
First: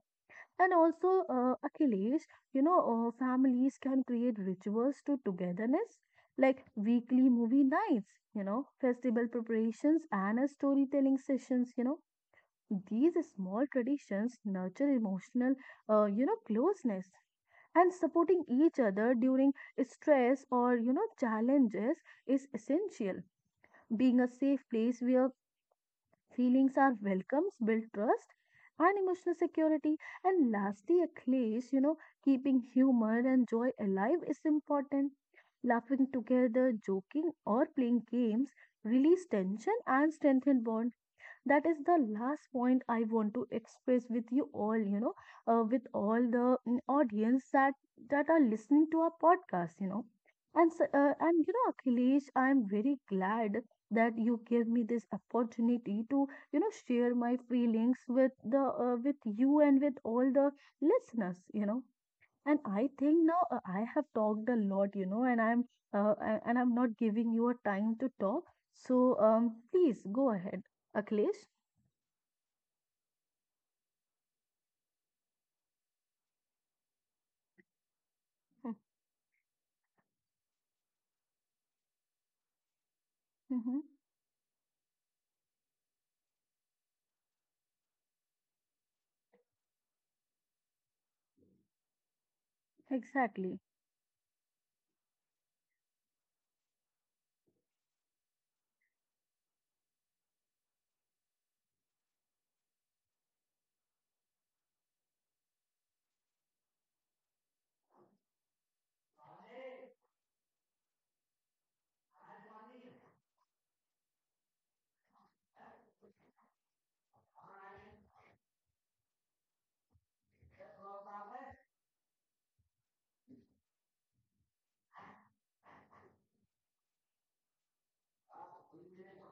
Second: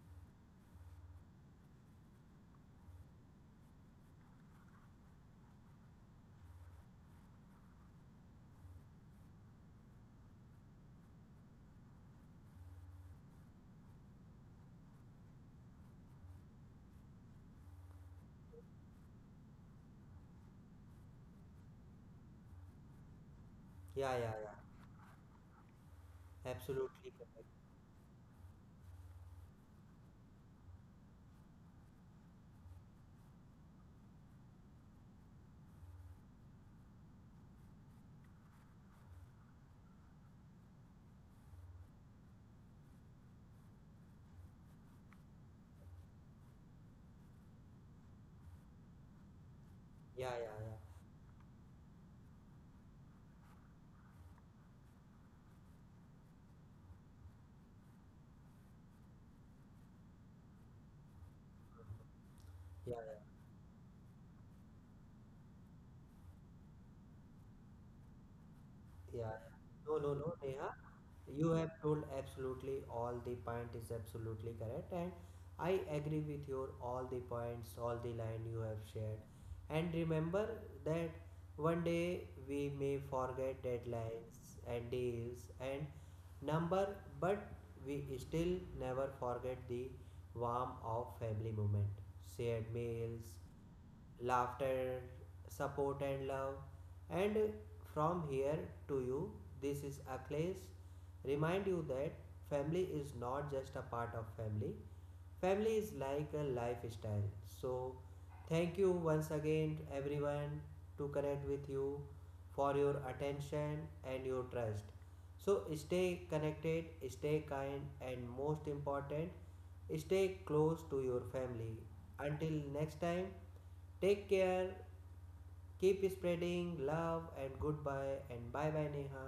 [SPEAKER 2] And also, uh, Achilles, you know, uh, families can create rituals to togetherness, like weekly movie nights, you know, festival preparations, and uh, storytelling sessions, you know. These small traditions nurture emotional, uh, you know, closeness. And supporting each other during stress or, you know, challenges is essential.
[SPEAKER 1] yeah,
[SPEAKER 2] Being a
[SPEAKER 1] yeah,
[SPEAKER 2] safe place where
[SPEAKER 1] yeah.
[SPEAKER 2] feelings
[SPEAKER 1] Absolutely
[SPEAKER 2] are
[SPEAKER 1] correct.
[SPEAKER 2] welcomes, build trust and emotional security. And lastly, at least, you know, keeping humor and joy alive is important. Laughing together, joking, or playing games release tension and strengthen bond. That is the last point I want to express with you all, you know, uh, with all the mm, audience that that are listening to our podcast, you know.
[SPEAKER 1] Yeah, yeah,
[SPEAKER 2] and
[SPEAKER 1] yeah,
[SPEAKER 2] so- uh, and you know, Akhilesh, I am very glad that you gave me this opportunity to, you know, share my feelings with the uh, with you and with all the listeners, you know. And I
[SPEAKER 1] yeah,
[SPEAKER 2] think
[SPEAKER 1] yeah,
[SPEAKER 2] now, uh, I have talked a lot, you know, and i'm uh, a- and i'm not giving you a time to talk, so
[SPEAKER 1] yeah. yeah.
[SPEAKER 2] um
[SPEAKER 1] No,
[SPEAKER 2] please
[SPEAKER 1] no,
[SPEAKER 2] go
[SPEAKER 1] no,
[SPEAKER 2] ahead,
[SPEAKER 1] Neha.
[SPEAKER 2] Akhilesh.
[SPEAKER 1] You have told absolutely all the point is absolutely correct, and I agree with your all the points, all the line you have shared. And remember that one day we may forget
[SPEAKER 2] Mm-hmm.
[SPEAKER 1] deadlines and days and number, but we still never forget the warmth of family moment, shared meals,
[SPEAKER 2] Exactly.
[SPEAKER 1] laughter, support, and love. And from here to you, this is Akhilesh. Remind you that family is not just a part of family, family is like a lifestyle. So, thank you once again, everyone, to connect with you for your attention and your trust. So, stay connected, stay kind, and most important, stay close to your family. Until next time, take care, keep spreading love, and goodbye, and bye bye, Neha.